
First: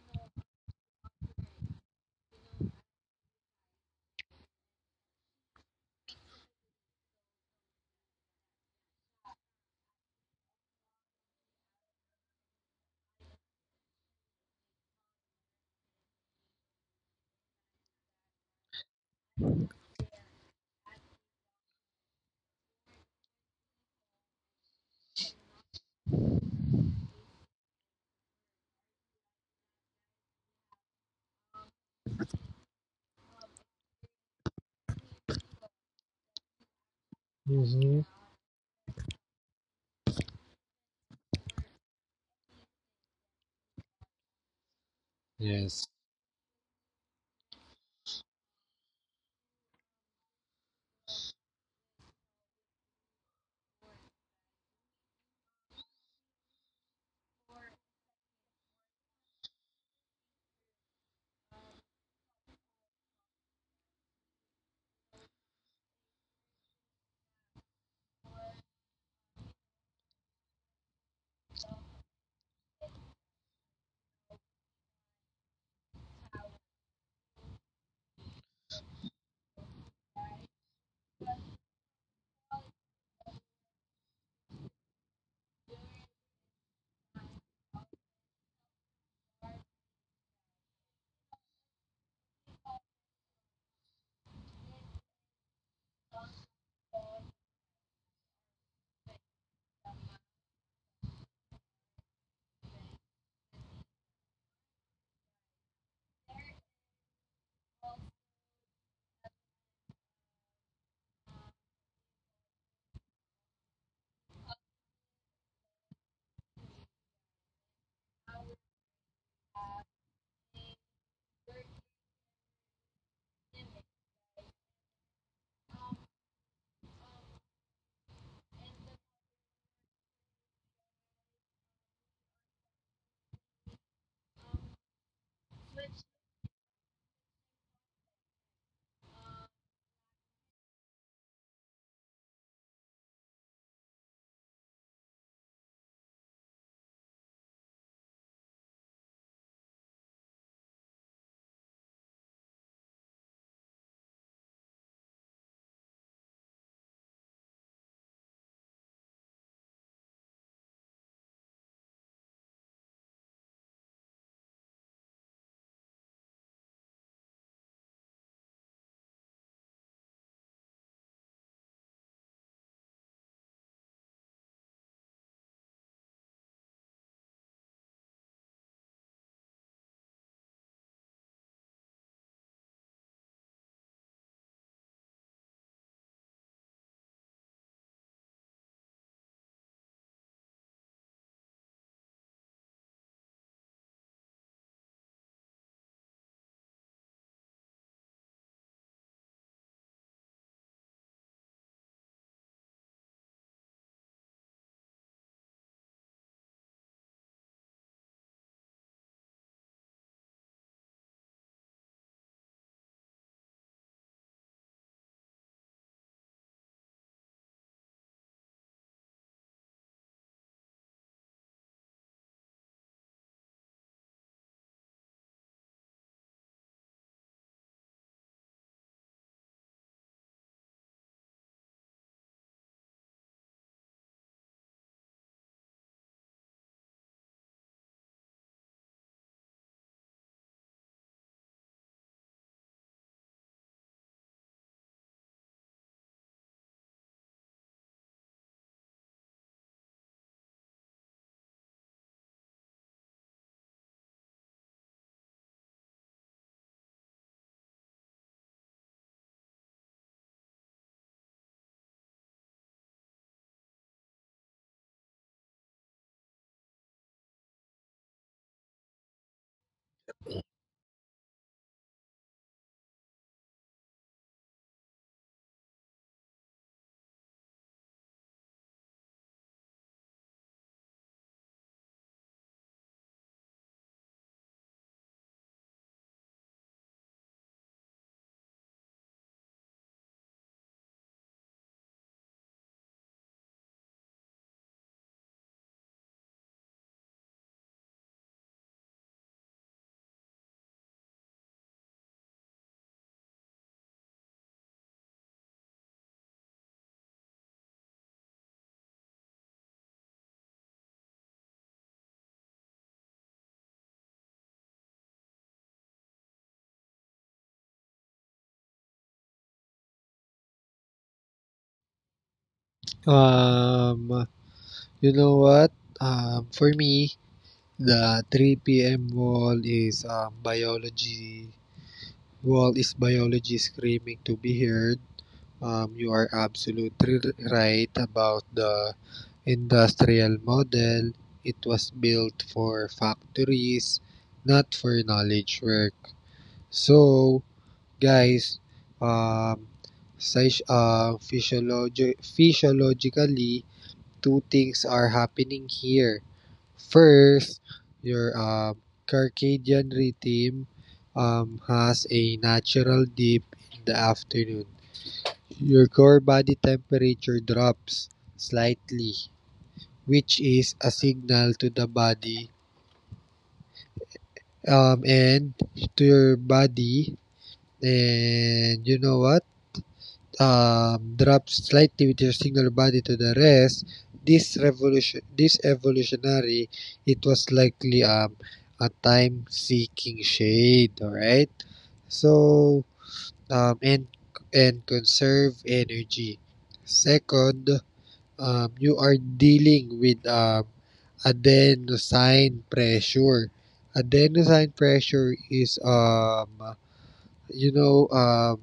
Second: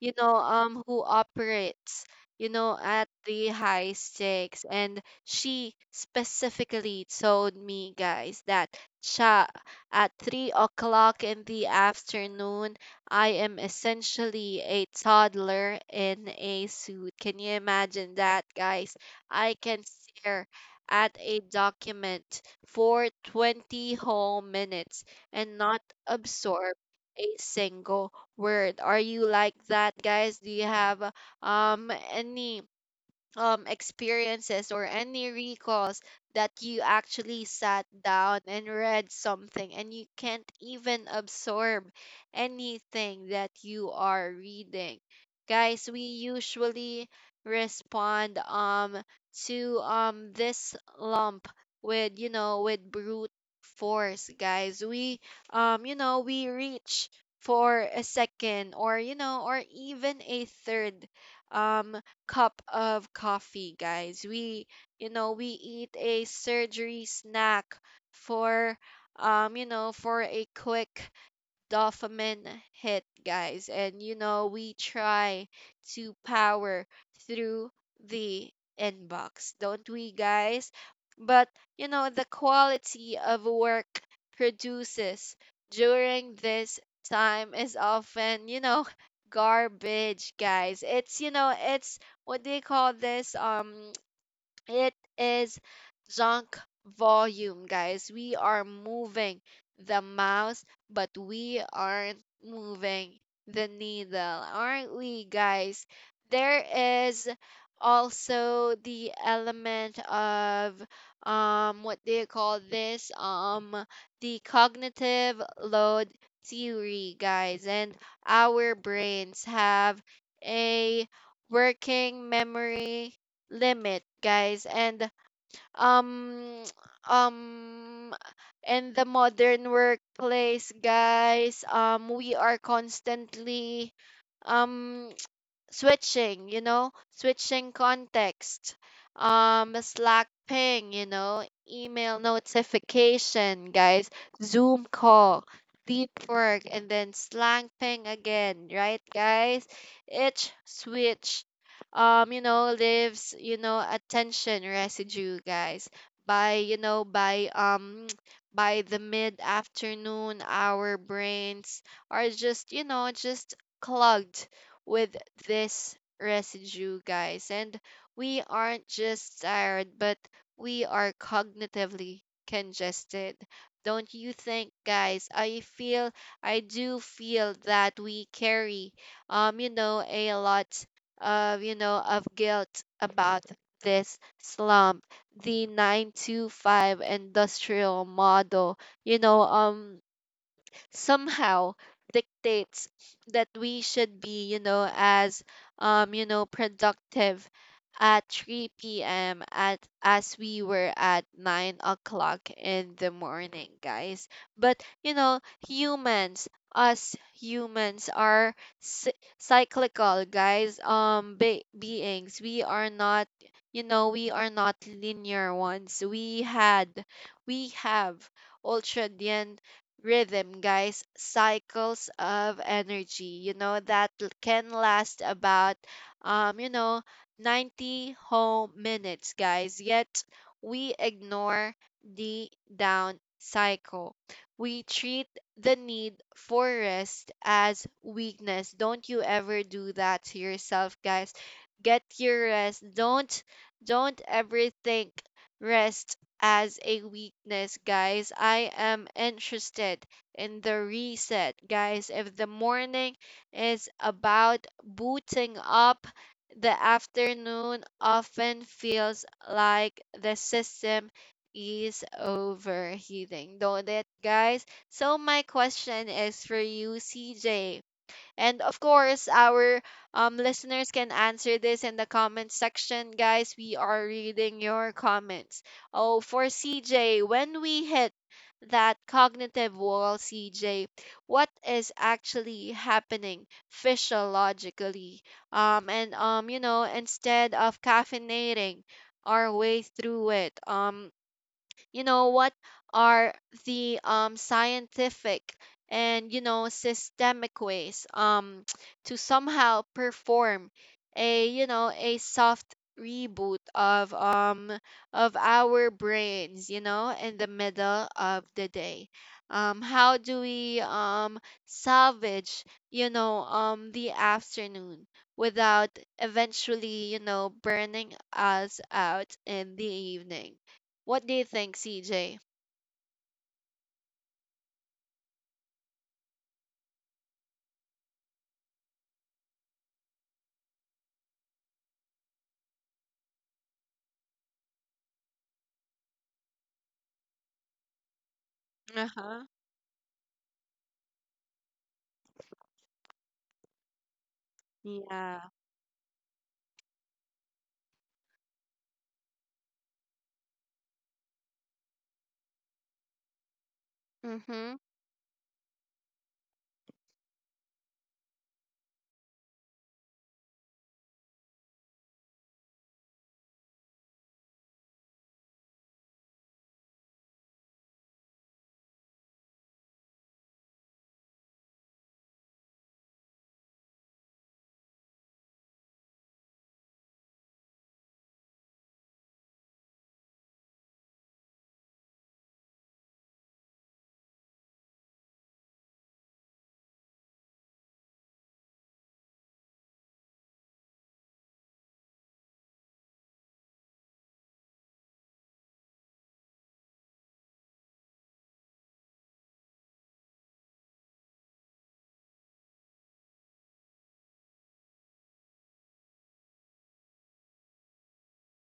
A: who operates, at the high stakes. And she specifically told me, guys, that siya, at 3 o'clock in the afternoon, I am essentially a toddler in a suit. Can you imagine that, guys? I can stare at a document for 20 whole minutes and not absorb a single word. Are you like that, guys? Do you have any, experiences or any recalls that you actually sat
B: Mm-hmm.
A: down and read something and you can't even absorb anything that you are reading?
B: Yes.
A: Guys, we usually respond, to, this lump with, with brute force, guys. We you know We reach for a second or, or even a third, um cup of coffee, guys. We, we eat a surgery snack for, for a quick dopamine hit, guys. And, we try to power through the inbox, don't we, guys? But, the quality of work produces during this time is often, garbage, guys. It's what do you call this? It is junk volume, guys. We are moving the mouse, but we aren't moving the needle, aren't we, guys? There is also the element of, what do you call this, the cognitive load theory, guys. And our brains have a working memory limit, guys. And, um um in the modern workplace, guys, we are constantly, um switching context, Slack ping, email notification, guys, Zoom call, deep work, and then slang ping again, right, guys? Each switch, leaves, attention residue, guys. By, by the mid afternoon, our brains are just, just clogged with this residue, guys. And we aren't just tired, but we are cognitively congested. Don't you think, guys? I feel, I do feel that we carry, a lot of, guilt about this slump. The 9-to-5 industrial model, You know, um, somehow dictates that we should be, as, productive at 3 p.m. at as we were at 9 o'clock in the morning, guys. But, humans, us humans are cyclical, guys. Beings. We are not, we are not linear ones. We have ultra rhythm, guys, cycles of energy, that can last about, um, you know, 90 whole minutes, guys. Yet we ignore the down cycle. We treat the need for rest as weakness. Don't you ever do that to yourself, guys. Get your rest. Don't ever think rest as a weakness, guys. I am interested in the reset, guys. If the morning is about booting up, the afternoon often feels like the system is overheating, don't it, guys? So, my question is for you, CJ, and of course, our, listeners can answer this in the comment section. Guys, we are reading your comments. Oh, for CJ, when we hit that cognitive wall, CJ, what is actually happening physiologically? And, instead of caffeinating, our way through it. What are the, scientific and, systemic ways, to somehow perform a, a soft reboot of, of our brains, in the middle of the day. How do we, salvage, the afternoon without eventually, burning us out in the evening? What do you think, CJ?
B: Um, you know what? For me, the 3 p.m. wall is biology. Well, is biology screaming to be heard? You are absolutely right about the
A: Uh-huh.
B: industrial model. It was built for factories, not for
A: Yeah.
B: knowledge work. So, guys, um, physiologically, two
A: Mm-hmm.
B: things are happening here. First, your circadian rhythm has a natural dip in the afternoon. Your core body temperature drops slightly, which is a signal to the body, and to your body. And you know what? Drops slightly with your signal body to the rest. This this evolutionary, it was likely a time-seeking shade. All right. So um, and and conserve energy. Second, you are dealing with adenosine pressure. Adenosine pressure is you know,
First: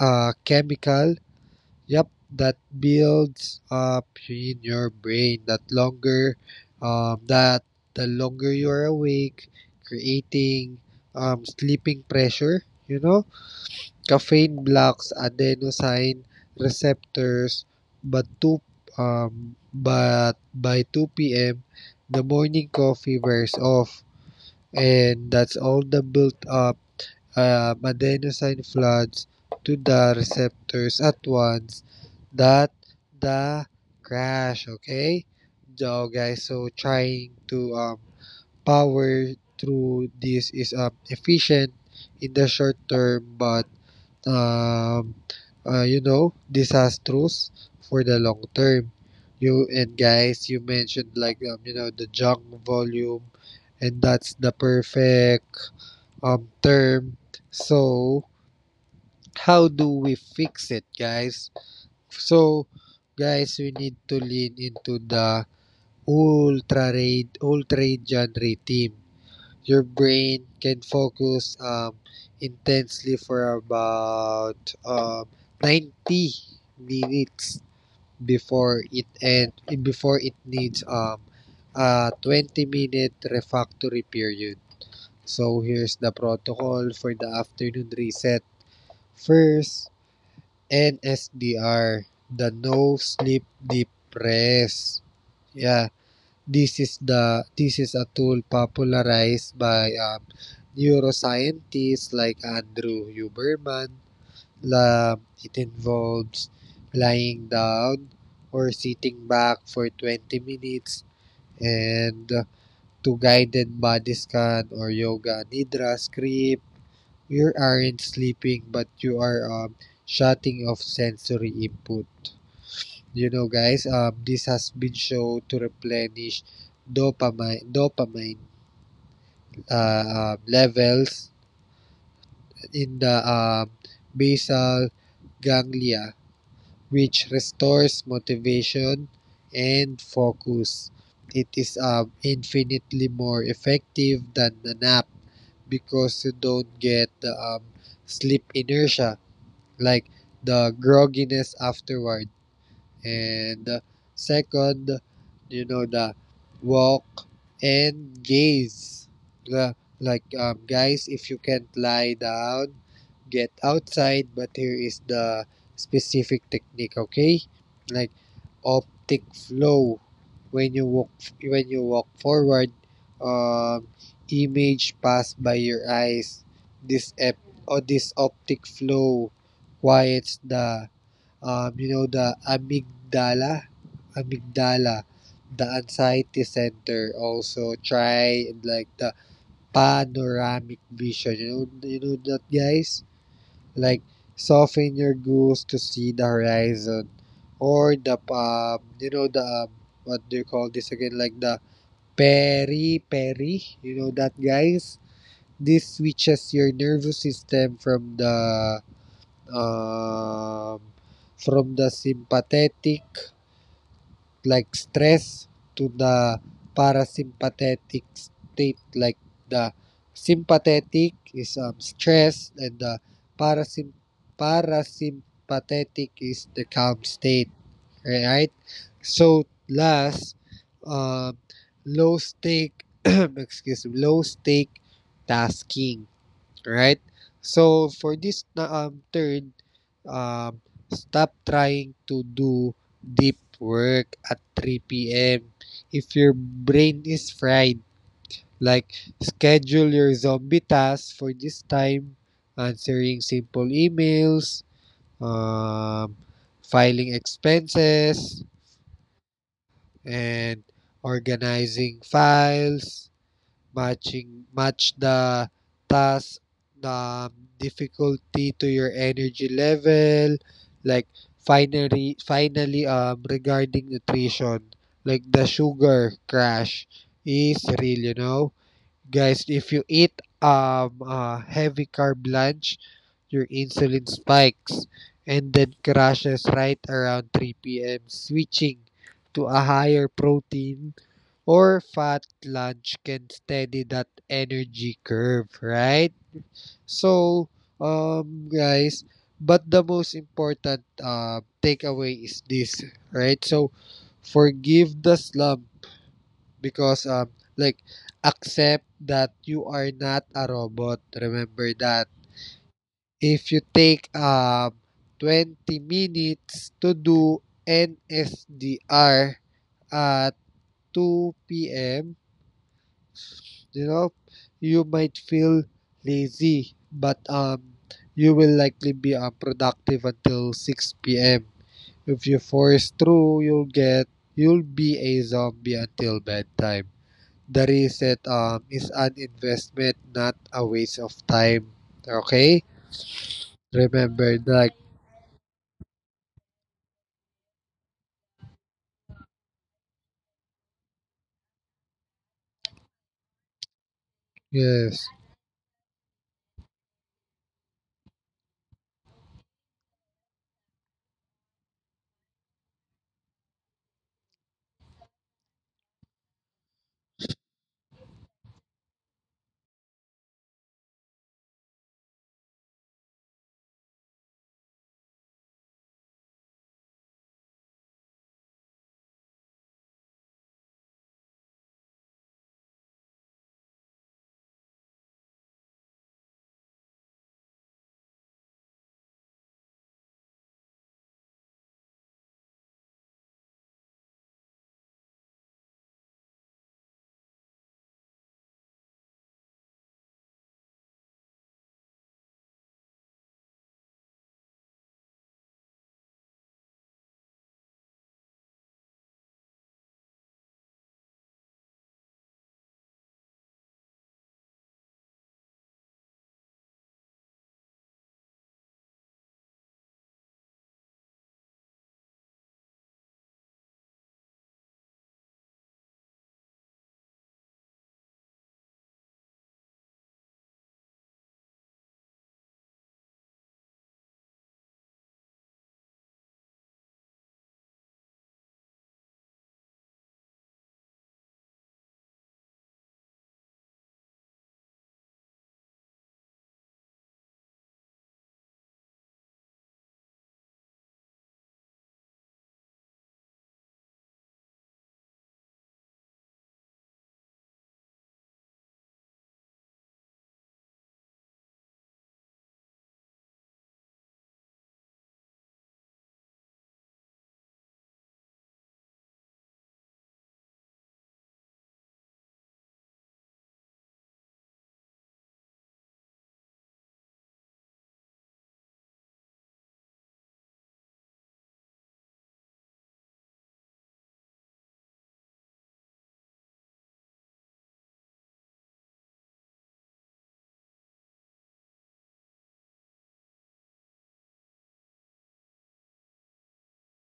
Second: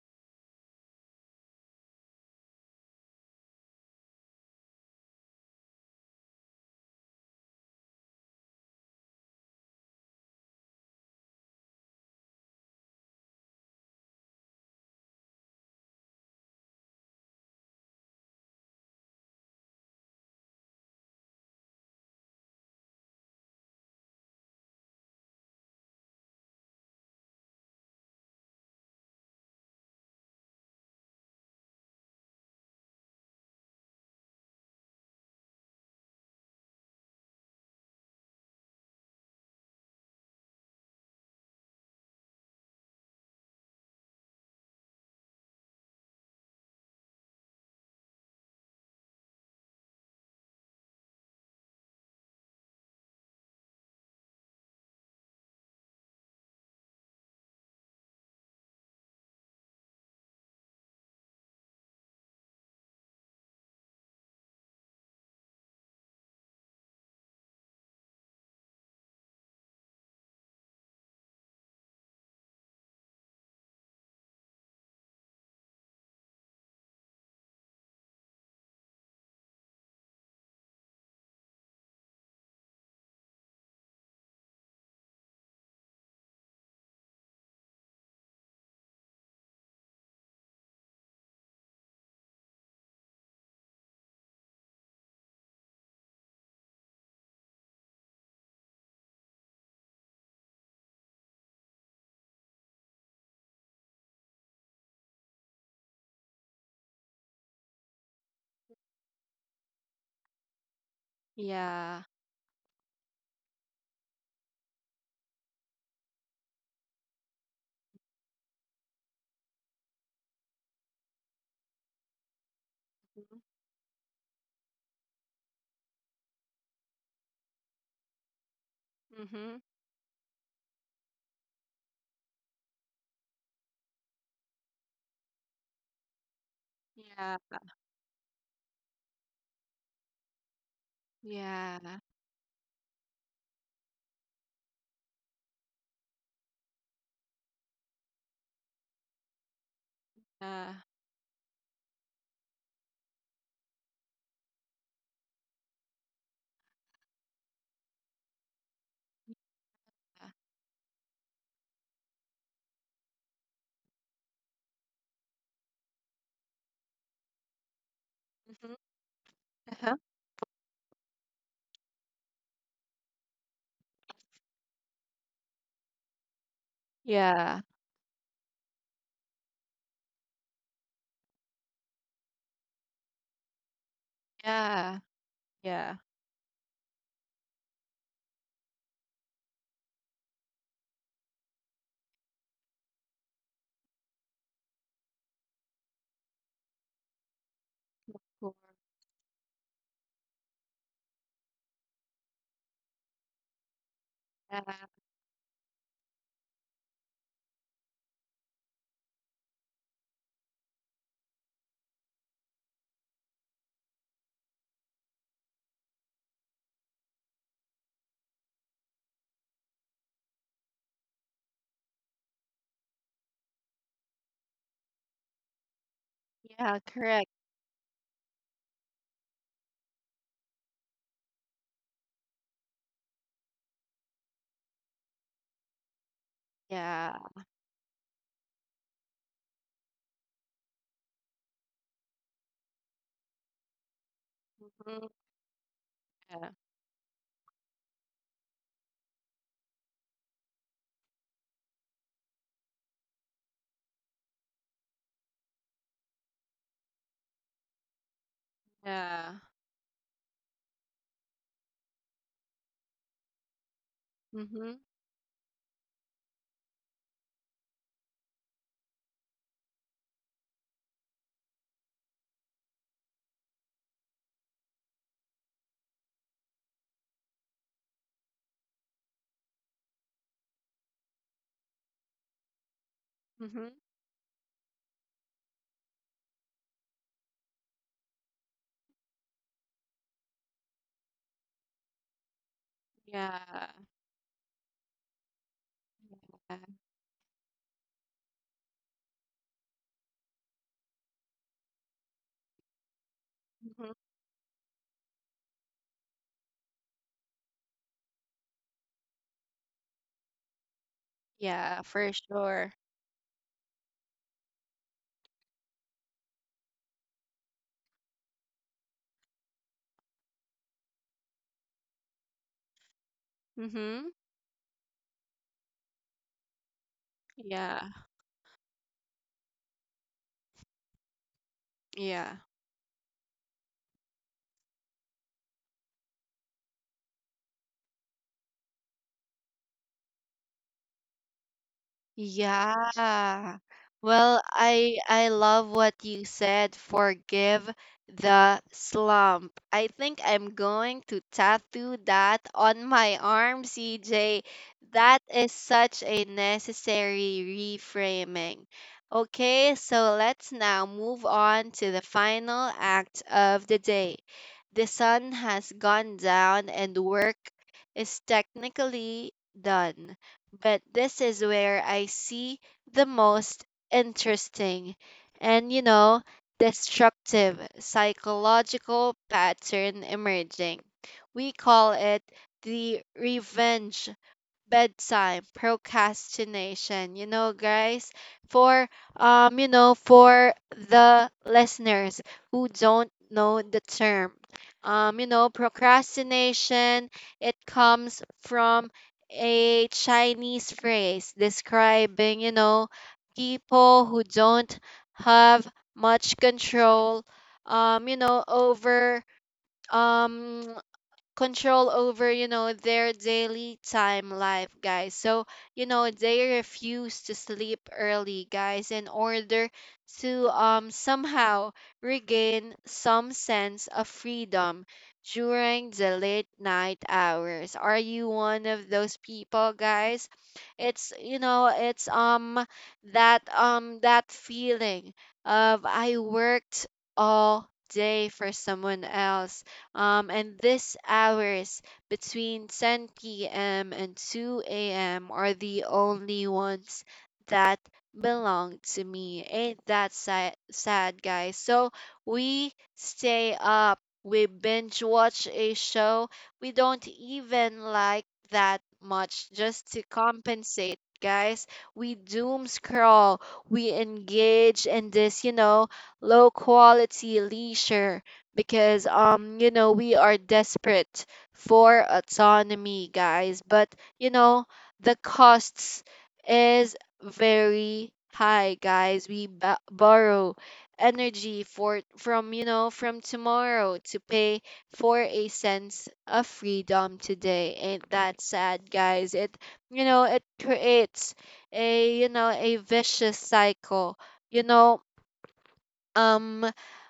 B: a chemical. Yep, that builds up in your brain that the longer you are awake, creating sleeping pressure, you know? Caffeine blocks adenosine receptors, but two but by 2 p.m. The morning coffee wears off, and that's all the built up adenosine floods to the receptors at once. That the crash. Okay, so guys, trying to power through this is efficient in the short term, but um, you know, disastrous for the long term. You and guys, you mentioned like you know, the junk volume, and that's the perfect term. So how do we fix it, guys? So, guys, we need to lean into the ultra raid genre team. Your brain can focus intensely for about um, 90 minutes before it end before it needs a 20 minute refractory period. So here's the protocol for the afternoon reset. First, NSDR, the no sleep depress. Yeah, this is a tool popularized by neuroscientists like Andrew Huberman. La, it involves lying down or sitting back for 20 minutes
A: Yeah.
B: and to guided body scan or yoga nidra script. You aren't sleeping, but you are shutting off sensory input. You know, guys, this has been shown to replenish dopamine
A: Mm-hmm.
B: levels in the basal ganglia, which
A: Yeah.
B: restores motivation and focus. It is
A: Yeah.
B: infinitely more effective than a nap because you don't get the sleep inertia, like
A: Uh,
B: the grogginess afterward. And Second, you know, the walk and gaze. The, Guys, if you can't lie down, get outside, but here is the specific technique, okay? Like,
A: mm-hmm.
B: optic
A: Uh-huh.
B: flow. When you walk, when you walk forward, um, image pass by your eyes. This ep-
A: Yeah.
B: or this optic flow quiets the the amygdala,
A: Yeah.
B: amygdala, the
A: Yeah.
B: anxiety center. Also try like the panoramic vision. You know that, guys, like soften your goals to see the horizon, or the
A: Cool.
B: what do you call this again? Like the peri. You know that,
A: Yeah.
B: guys. This switches your nervous system um, from the sympathetic, like stress, to the parasympathetic state. Like the sympathetic is stress and the parasym- parasympathetic is the
A: Yeah.
B: calm
A: Correct.
B: state, right? So last, um, low stake excuse me, low stake tasking, right?
A: Yeah.
B: So for this na Third, um, stop trying to do deep work at
A: Mm-hmm.
B: 3 p.m. If your
A: Yeah.
B: brain is fried, like schedule your zombie tasks for this time: answering simple emails, um, filing expenses,
A: Yeah.
B: and organizing files.
A: Mm-hmm.
B: Match the task the difficulty to your energy level. Like, finally, regarding nutrition, like the sugar crash is real, you know, guys. If you eat a heavy carb lunch, your
A: Mm-hmm.
B: insulin spikes and then crashes right around 3 p.m. Switching to a higher protein or fat lunge can
A: Yeah.
B: steady that energy curve, right?
A: Yeah.
B: So, guys, but the most important takeaway is this, right? So,
A: Mm-hmm.
B: forgive the slump because, like, accept that you are not a robot. Remember
A: Yeah.
B: that.
A: For sure.
B: If you take 20 minutes to do NSDR at 2 p.m., you know,
A: Mm-hmm.
B: you might feel lazy, but
A: Yeah.
B: you will likely be productive until 6 p.m. If
A: Yeah.
B: you force through, you'll be a zombie until bedtime. The reset is an investment, not a waste of time. Okay,
A: Yeah.
B: remember
A: Well,
B: that.
A: I love what you said. Forgive the slump. I think I'm going to tattoo that on my arm, CJ.
B: Yes.
A: That is such a necessary reframing. Okay, so let's now move on to the final act of the day. The sun has gone down and work is technically done, but this is where I see the most interesting and, destructive psychological pattern emerging. We call it the revenge bedtime procrastination, you know, guys. For um you know for the listeners who don't know the term, procrastination, it comes from a Chinese phrase describing, people who don't have much control, over um control over, their daily time life, guys. So, they refuse to sleep early, guys, in order to somehow regain some sense of freedom during the late night hours. Are you one of those people, guys? It's you know it's um that that feeling of I worked all day for someone else, and these hours between 10 p.m. and 2 a.m. are the only ones that belong to me. Ain't that sad, guys? So we stay up. We binge watch a show we don't even like that much, just to compensate, guys. We doom scroll, we engage in this, low quality leisure because we are desperate for autonomy, guys. But, you know the costs is very high, guys. Borrow energy for from, from tomorrow to pay for a sense of freedom today. Ain't that sad, guys? It creates a, a vicious cycle, you know um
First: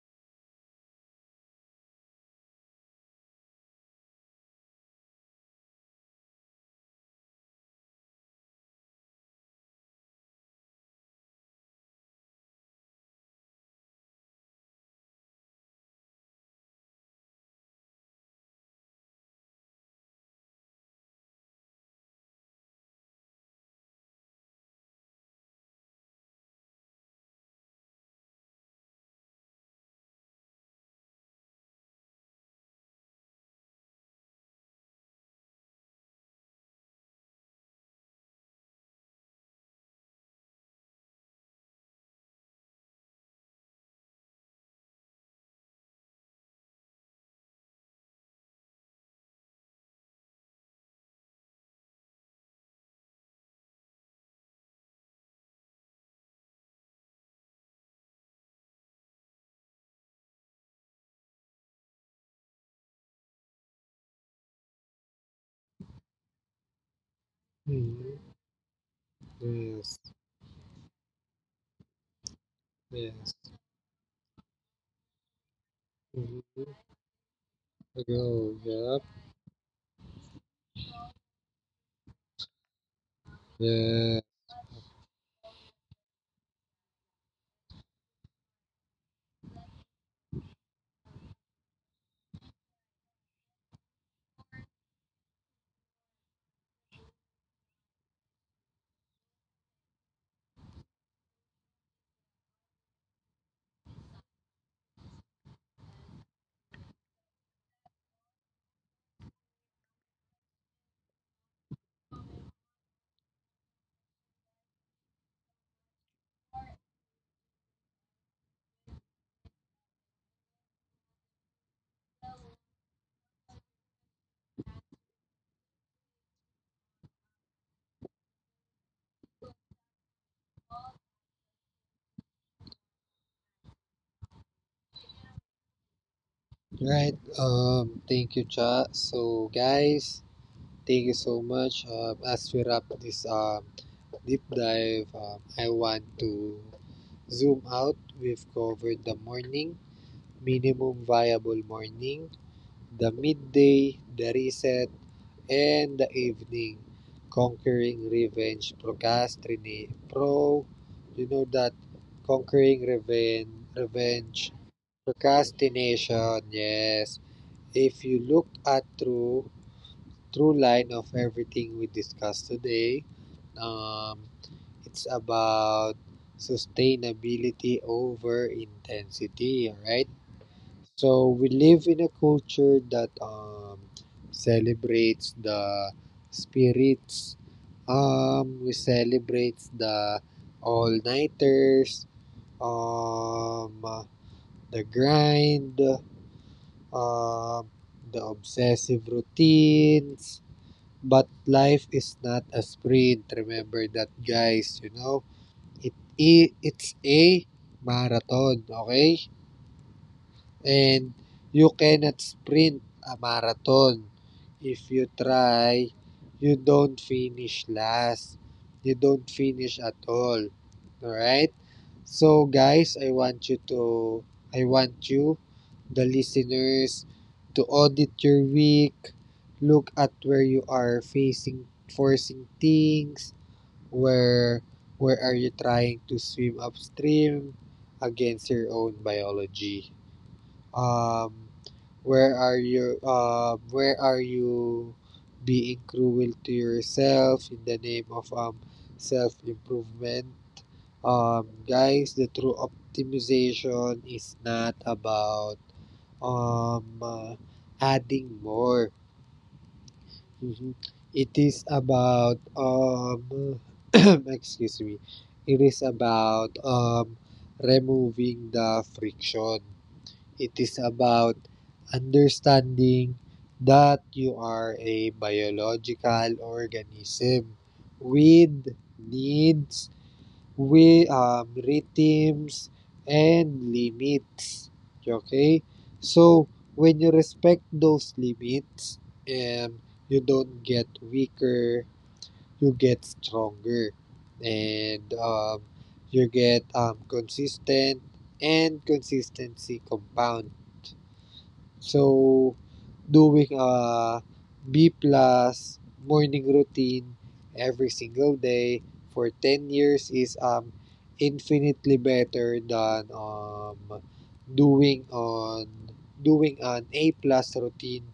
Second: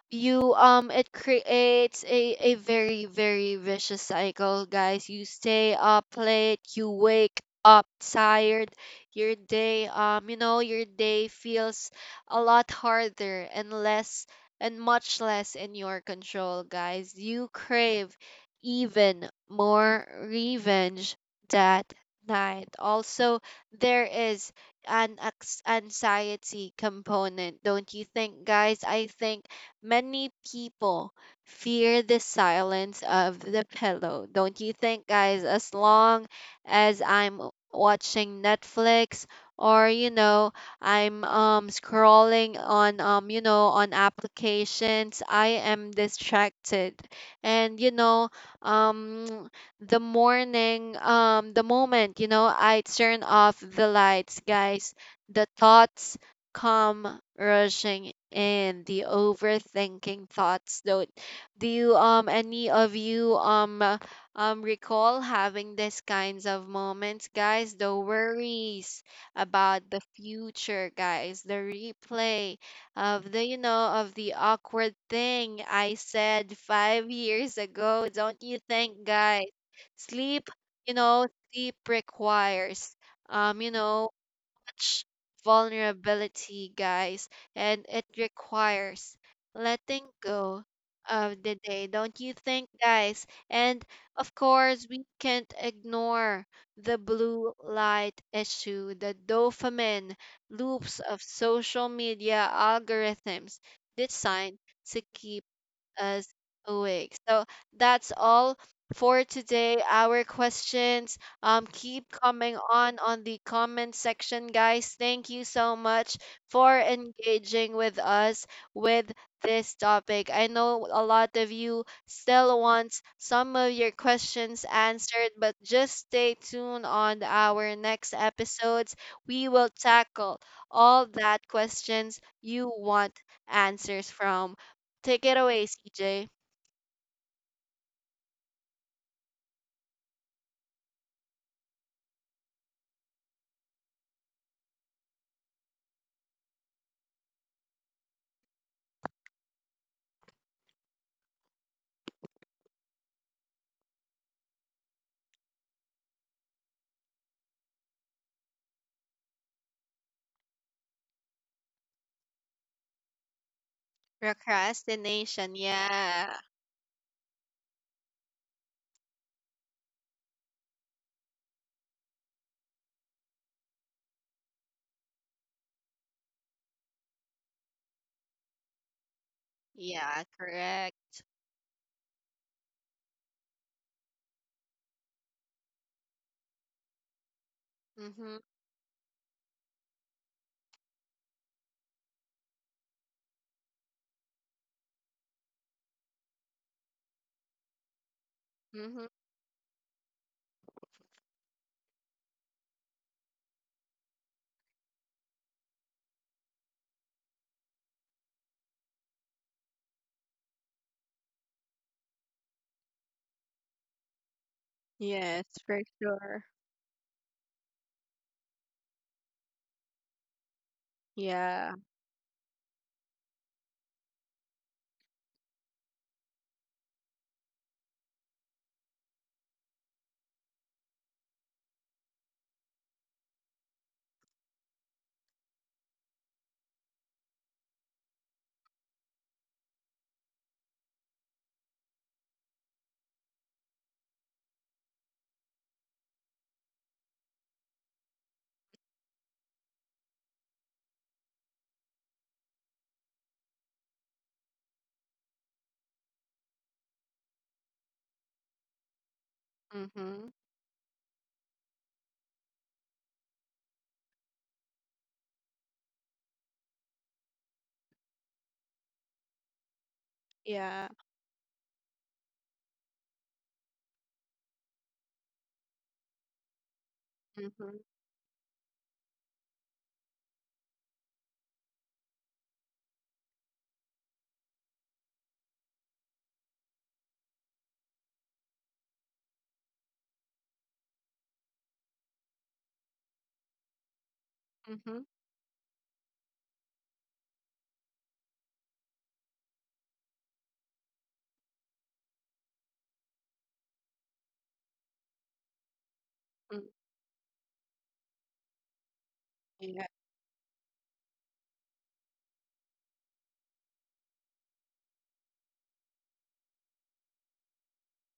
A: you It creates a very, very vicious cycle, guys. You stay up late, you wake up tired. Your day, your day feels a lot harder and less and much less in your control, guys. You crave even more revenge that night. Also, there is anxiety component, don't you think, guys? I think many people fear the silence of the pillow, don't you think, guys? As long as I'm watching Netflix or, I'm scrolling on on applications, I am distracted. And, um the moment, I turn off the lights, guys, the thoughts come rushing in, the overthinking thoughts. Don't Do you any of you recall having these kinds of moments, guys? The
B: Mhm.
A: worries about the
B: Yes.
A: future, guys, the replay of
B: Yes.
A: the, of the awkward thing I
B: Mhm.
A: said 5 years ago, don't you
B: Go.
A: think,
B: Yep.
A: guys? Sleep, sleep requires, um, you know,
B: Yeah.
A: much vulnerability, guys, and it requires letting go of the day, don't you think, guys? And of course, we can't ignore the blue light issue, the dopamine loops of social media algorithms designed to keep us awake. So that's all for today. Our questions keep coming on the comment section, guys. Thank you so much for engaging with us with this topic. I know a lot of you still want some of your questions answered, but just stay tuned on our next episodes. We will tackle all that questions you want answers from. Take it away, CJ.
B: Right. Thank you, Cha. So, guys. Thank you so much. As we wrap this deep dive, I want to zoom out. We've covered the morning, minimum viable morning, the midday, the reset, and the evening. Conquering revenge, procrastinate, pro. You know that conquering revenge, revenge,
A: Procrastination, yeah.
B: procrastination. Yes. If you look at through line of everything we discussed today, Um, it's about sustainability over intensity, all right?
A: Yeah,
B: So
A: correct.
B: we live in a culture that celebrates the spirits.
A: Mm-hmm.
B: We celebrate the all-nighters, um, the grind, um, the
A: Mm-hmm.
B: obsessive routines. But life is not a sprint. Remember that, guys. You know, it's a marathon, okay? And you cannot sprint a marathon. If you
A: Yes, for
B: try,
A: sure.
B: you don't finish last. You don't finish at all. Alright?
A: Yeah.
B: So guys, I want you, the listeners, to audit your week, look at where you are facing forcing things, where where are you trying to swim upstream against your own biology? Um, where are you being cruel to yourself in the name of self improvement? Guys, the true optimization is not about um uh, adding more.
A: Mm-hmm.
B: Mhm. It is about excuse me. It is about removing the friction. It is
A: Yeah.
B: about understanding that you are a biological organism
A: Mm-hmm.
B: with needs, with rhythms and limits. Okay? So, when you respect those limits, um, you don't get weaker, you get stronger.
A: Mm-hmm.
B: And you get consistent, and consistency compounds. So, doing a B plus morning
A: Mm.
B: routine every single day for ten
A: Yeah.
B: years is infinitely better than doing on doing an A plus routine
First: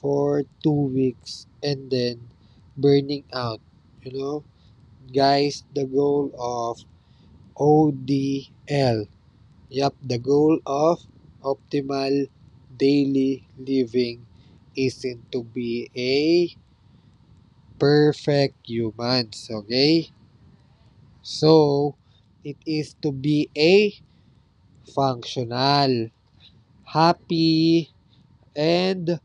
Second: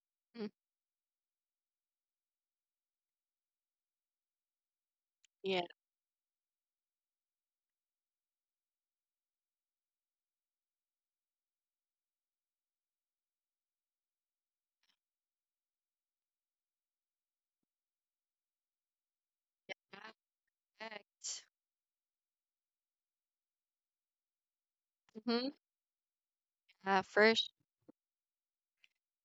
B: for
A: Mm.
B: 2 weeks and then burning out. You know, guys,
A: Yeah.
B: the goal of ODL. Yep, the goal of optimal daily living isn't to be a perfect humans, okay?
A: Correct.
B: So, it is to be a
A: Mm-hmm.
B: functional,
A: Yeah, first.
B: happy, and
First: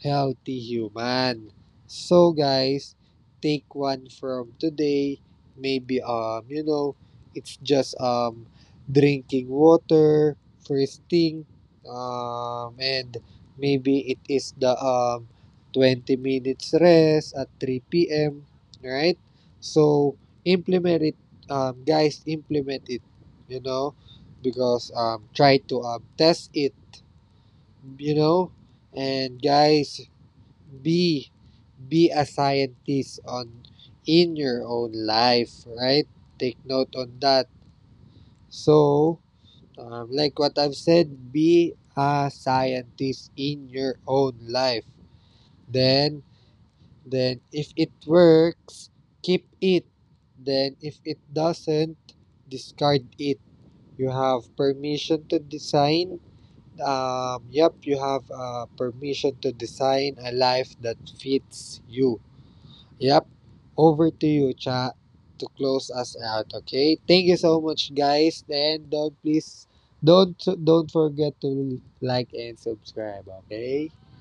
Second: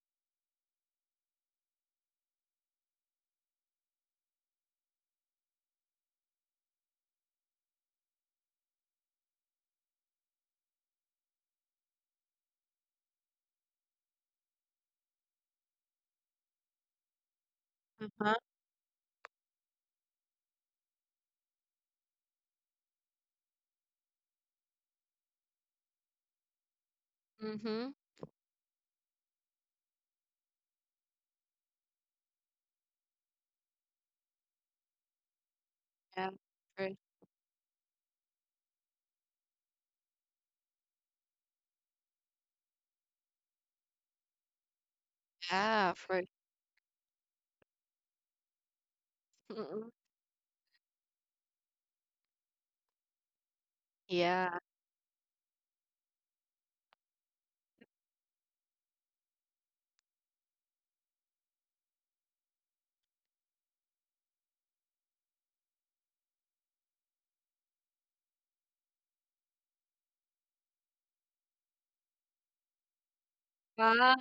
B: healthy human. So guys, take one from today. Maybe you know, it's just drinking water, first thing, and maybe it is the 20 minutes rest at 3
A: Uh-huh.
B: p.m. Right? So implement it, guys. Implement it, you know, because try to test it,
A: Mm-hmm.
B: you know. And guys, be be a scientist on in your own life, right?
A: Yeah.
B: Take
A: For.
B: note on that. So like what I've said, be a scientist in your own life.
A: Yeah,
B: Then
A: for.
B: if it works, keep it.
A: Mm-mm.
B: Then if it doesn't, discard it. You have
A: Yeah.
B: permission to design, yep you have permission to design a life that fits you. Yep. Over to you, Cha, to close us out. Okay. Thank you so much, guys. And don't please, don't don't forget to like and subscribe. Okay.
A: Ah,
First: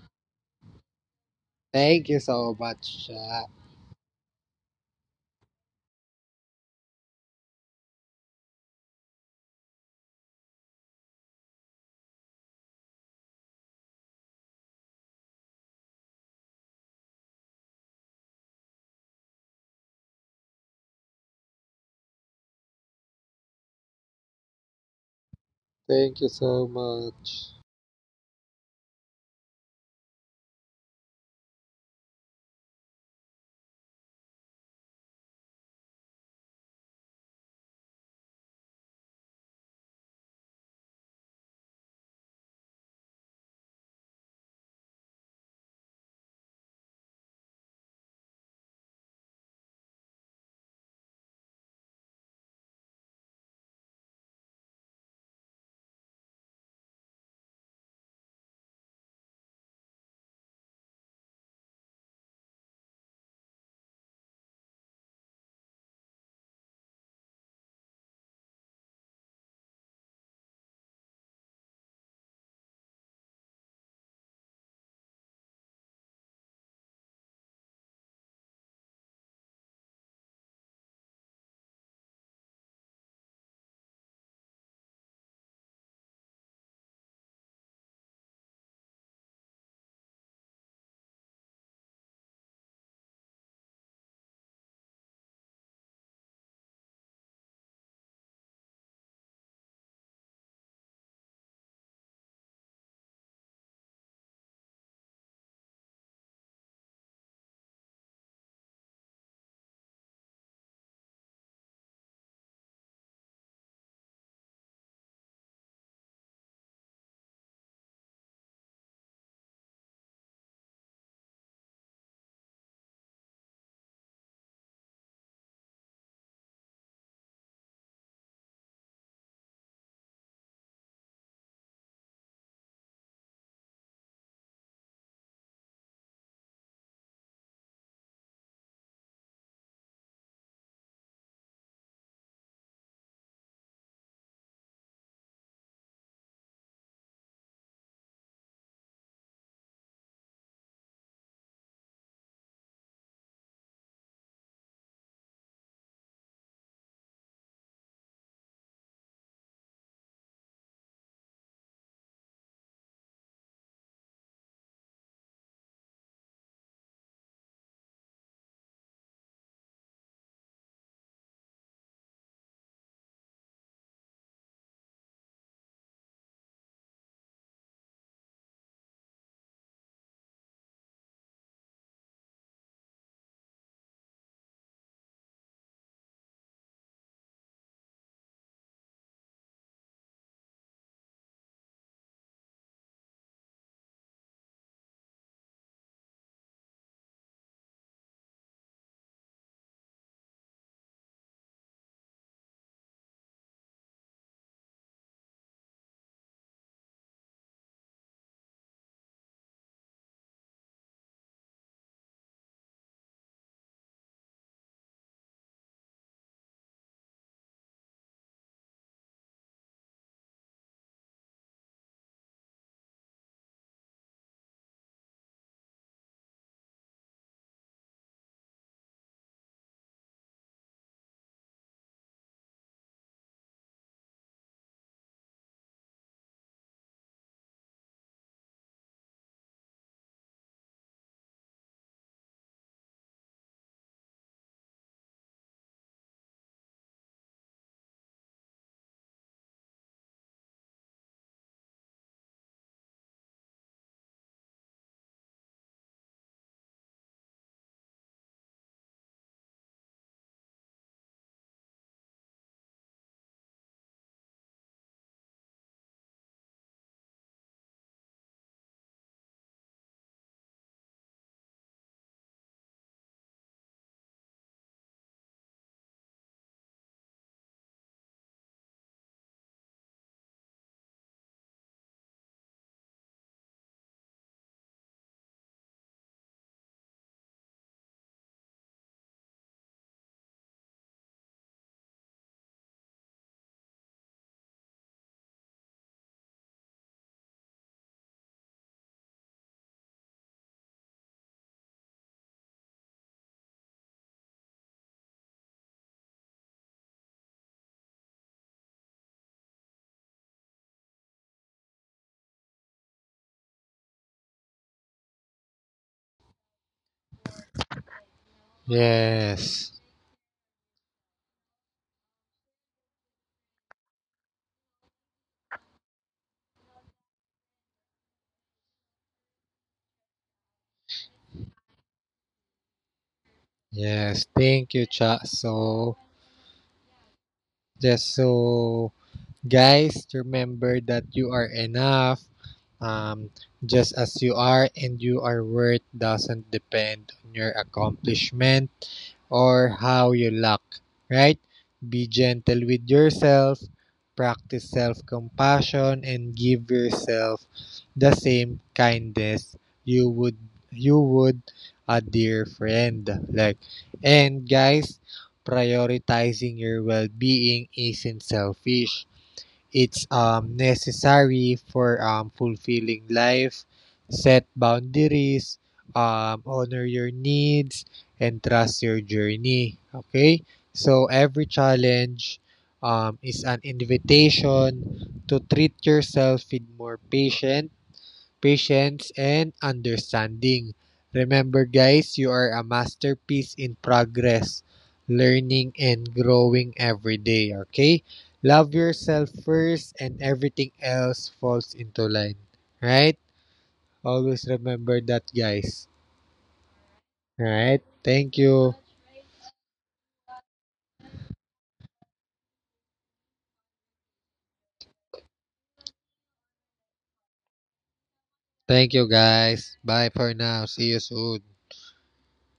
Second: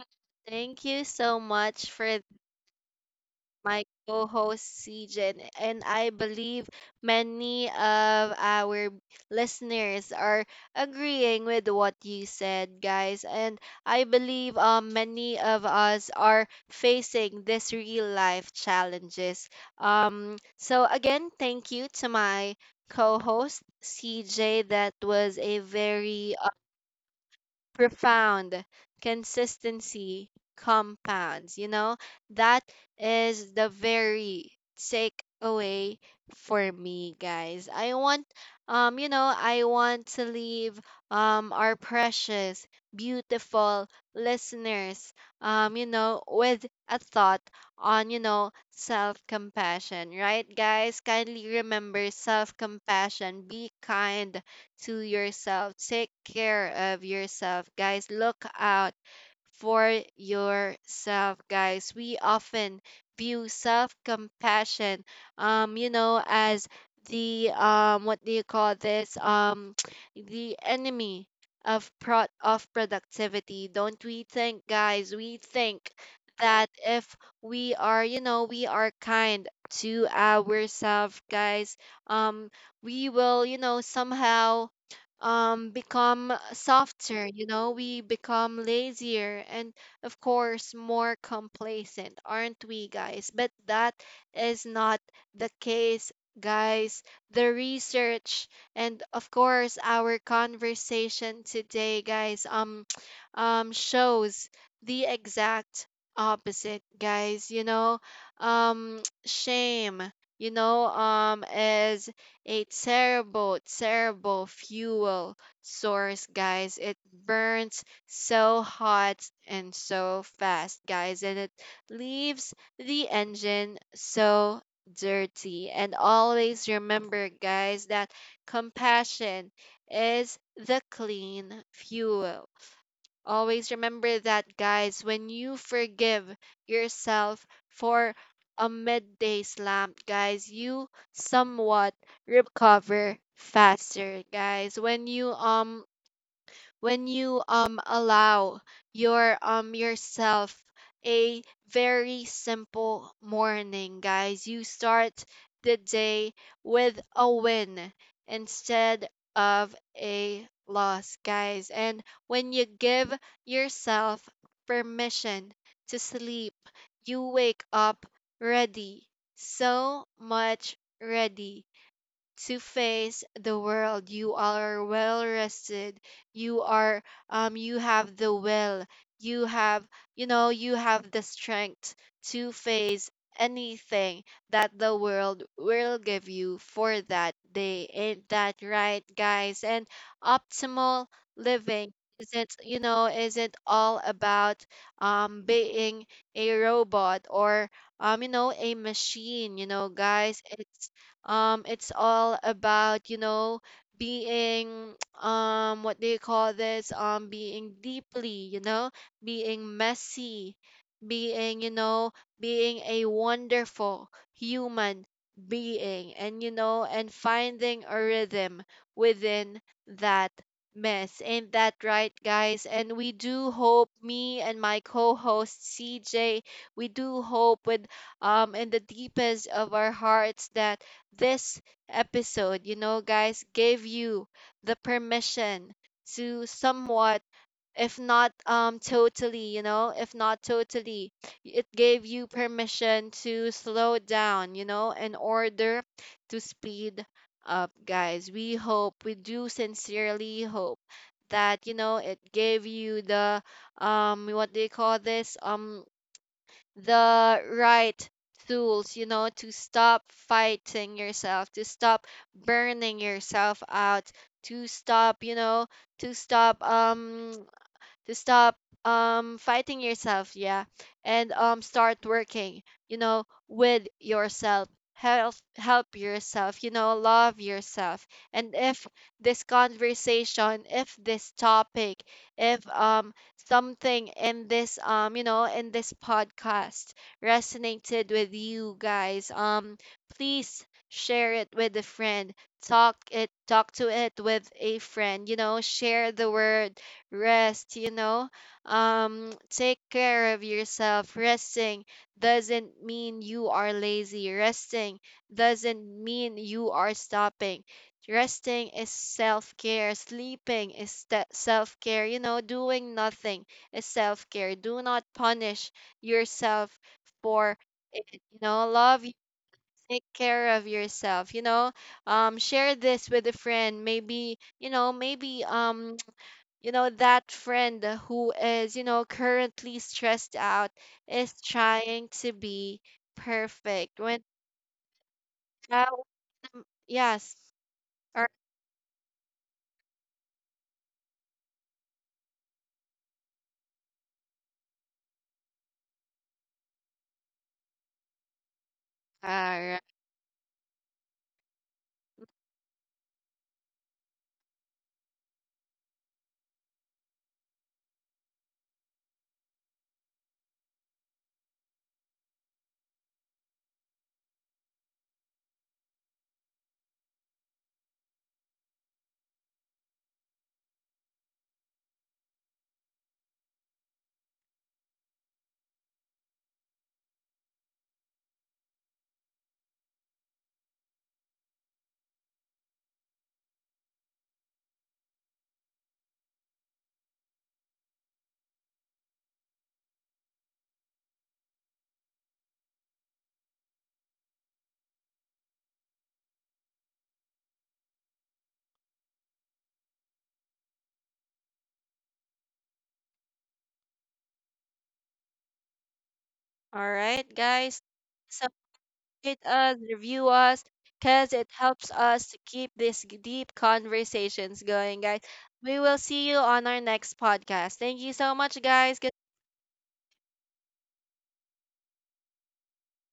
A: thank you so much
B: Thank
A: for
B: you so much, Cha.
A: my co-host CJ, and I believe many of our listeners are agreeing with what you said, guys. And I believe, many of us are facing this real life challenges. So again, thank you to my co-host CJ. That was a
B: Thank you
A: very
B: so much.
A: profound consistency compounds, that is the very takeaway for me, guys. I want to leave our precious beautiful listeners, with a thought on, self compassion, right, guys? Kindly remember self compassion. Be kind to yourself. Take care of yourself, guys. Look out for yourself, guys. We often view self compassion, as the what do you call this? The enemy of productivity. Don't we think, guys? We think that if we are, we are kind to ourselves, guys. Um, we will somehow become softer, we become lazier and of course more complacent, aren't we, guys? But that is not the case, guys. The research and of course our conversation today, guys, shows the exact opposite, guys, Shame, is a terrible, terrible fuel source, guys. It burns so hot and so fast, guys, and it leaves the engine so dirty. And always remember, guys, that compassion is the clean fuel. Always remember that, guys. When you forgive yourself for a midday slump, guys, you somewhat recover faster, guys. When you allow yourself a very simple morning, guys. You start the day with a win instead of a loss, guys. And when you give yourself permission to sleep, you wake up ready. So much ready to face the world. You are well rested. You are you have the will. You have, you have the strength to face anything that the world will give you for that day. Ain't that right, guys? And optimal living isn't, isn't all about being a robot or, a machine, guys. It's all about, being what do you call this? Being deeply, being messy, being, being a wonderful human being. And, and finding a rhythm within that mess. Ain't that right, guys? And we do hope, me and my co-host CJ, we do hope with in the deepest of our hearts that this episode, guys, gave you the permission to somewhat, if not totally, if not totally, it gave you permission to slow down, in order to speed up, guys. We hope, we do sincerely hope that, it gave you the what do you call this, the right tools, to stop fighting yourself, to stop burning yourself out, to stop, to stop um to stop fighting yourself, yeah, and start working, with yourself. Help yourself, love yourself. And if this conversation, if this topic, if something in this in this podcast resonated with you, guys, please share it with a friend, talk to it with a friend, share the word rest, take care of yourself. Resting doesn't mean you are lazy. Resting doesn't mean you are stopping. Resting is self care. Self care. Doing nothing is self care. Do not punish yourself for it. Love.
B: Yes.
A: Take care of yourself. Share this with a friend. Maybe you know. Maybe that friend who is, currently stressed out is trying to be perfect when
B: Yes. Thank you, Cha.
A: uh,
B: So
A: yes,
B: just
A: all
B: so guys, remember that you are enough, um, just as you are, and your worth doesn't depend on your accomplishment or
A: right,
B: how you look, right? Be gentle with yourself, practice self compassion, and give yourself the same kindness you would you would a dear friend, like. And guys, prioritizing your well-being isn't selfish. It's necessary for fulfilling life. Set boundaries, honor your needs, and trust your journey. Okay? So, every challenge is an invitation to treat yourself with more patience, and understanding. Remember guys, you are a masterpiece in progress, learning and growing every day, okay? Love yourself first and everything else falls into line. Right? Always remember that, guys.
A: all right, guys.
B: Alright? Thank
A: So
B: you.
A: rate us, review us, because it helps us to keep these deep conversations going, guys. We will see you on our next podcast. Thank you so much,
B: Thank
A: guys.
B: you guys. Bye for now. See you soon.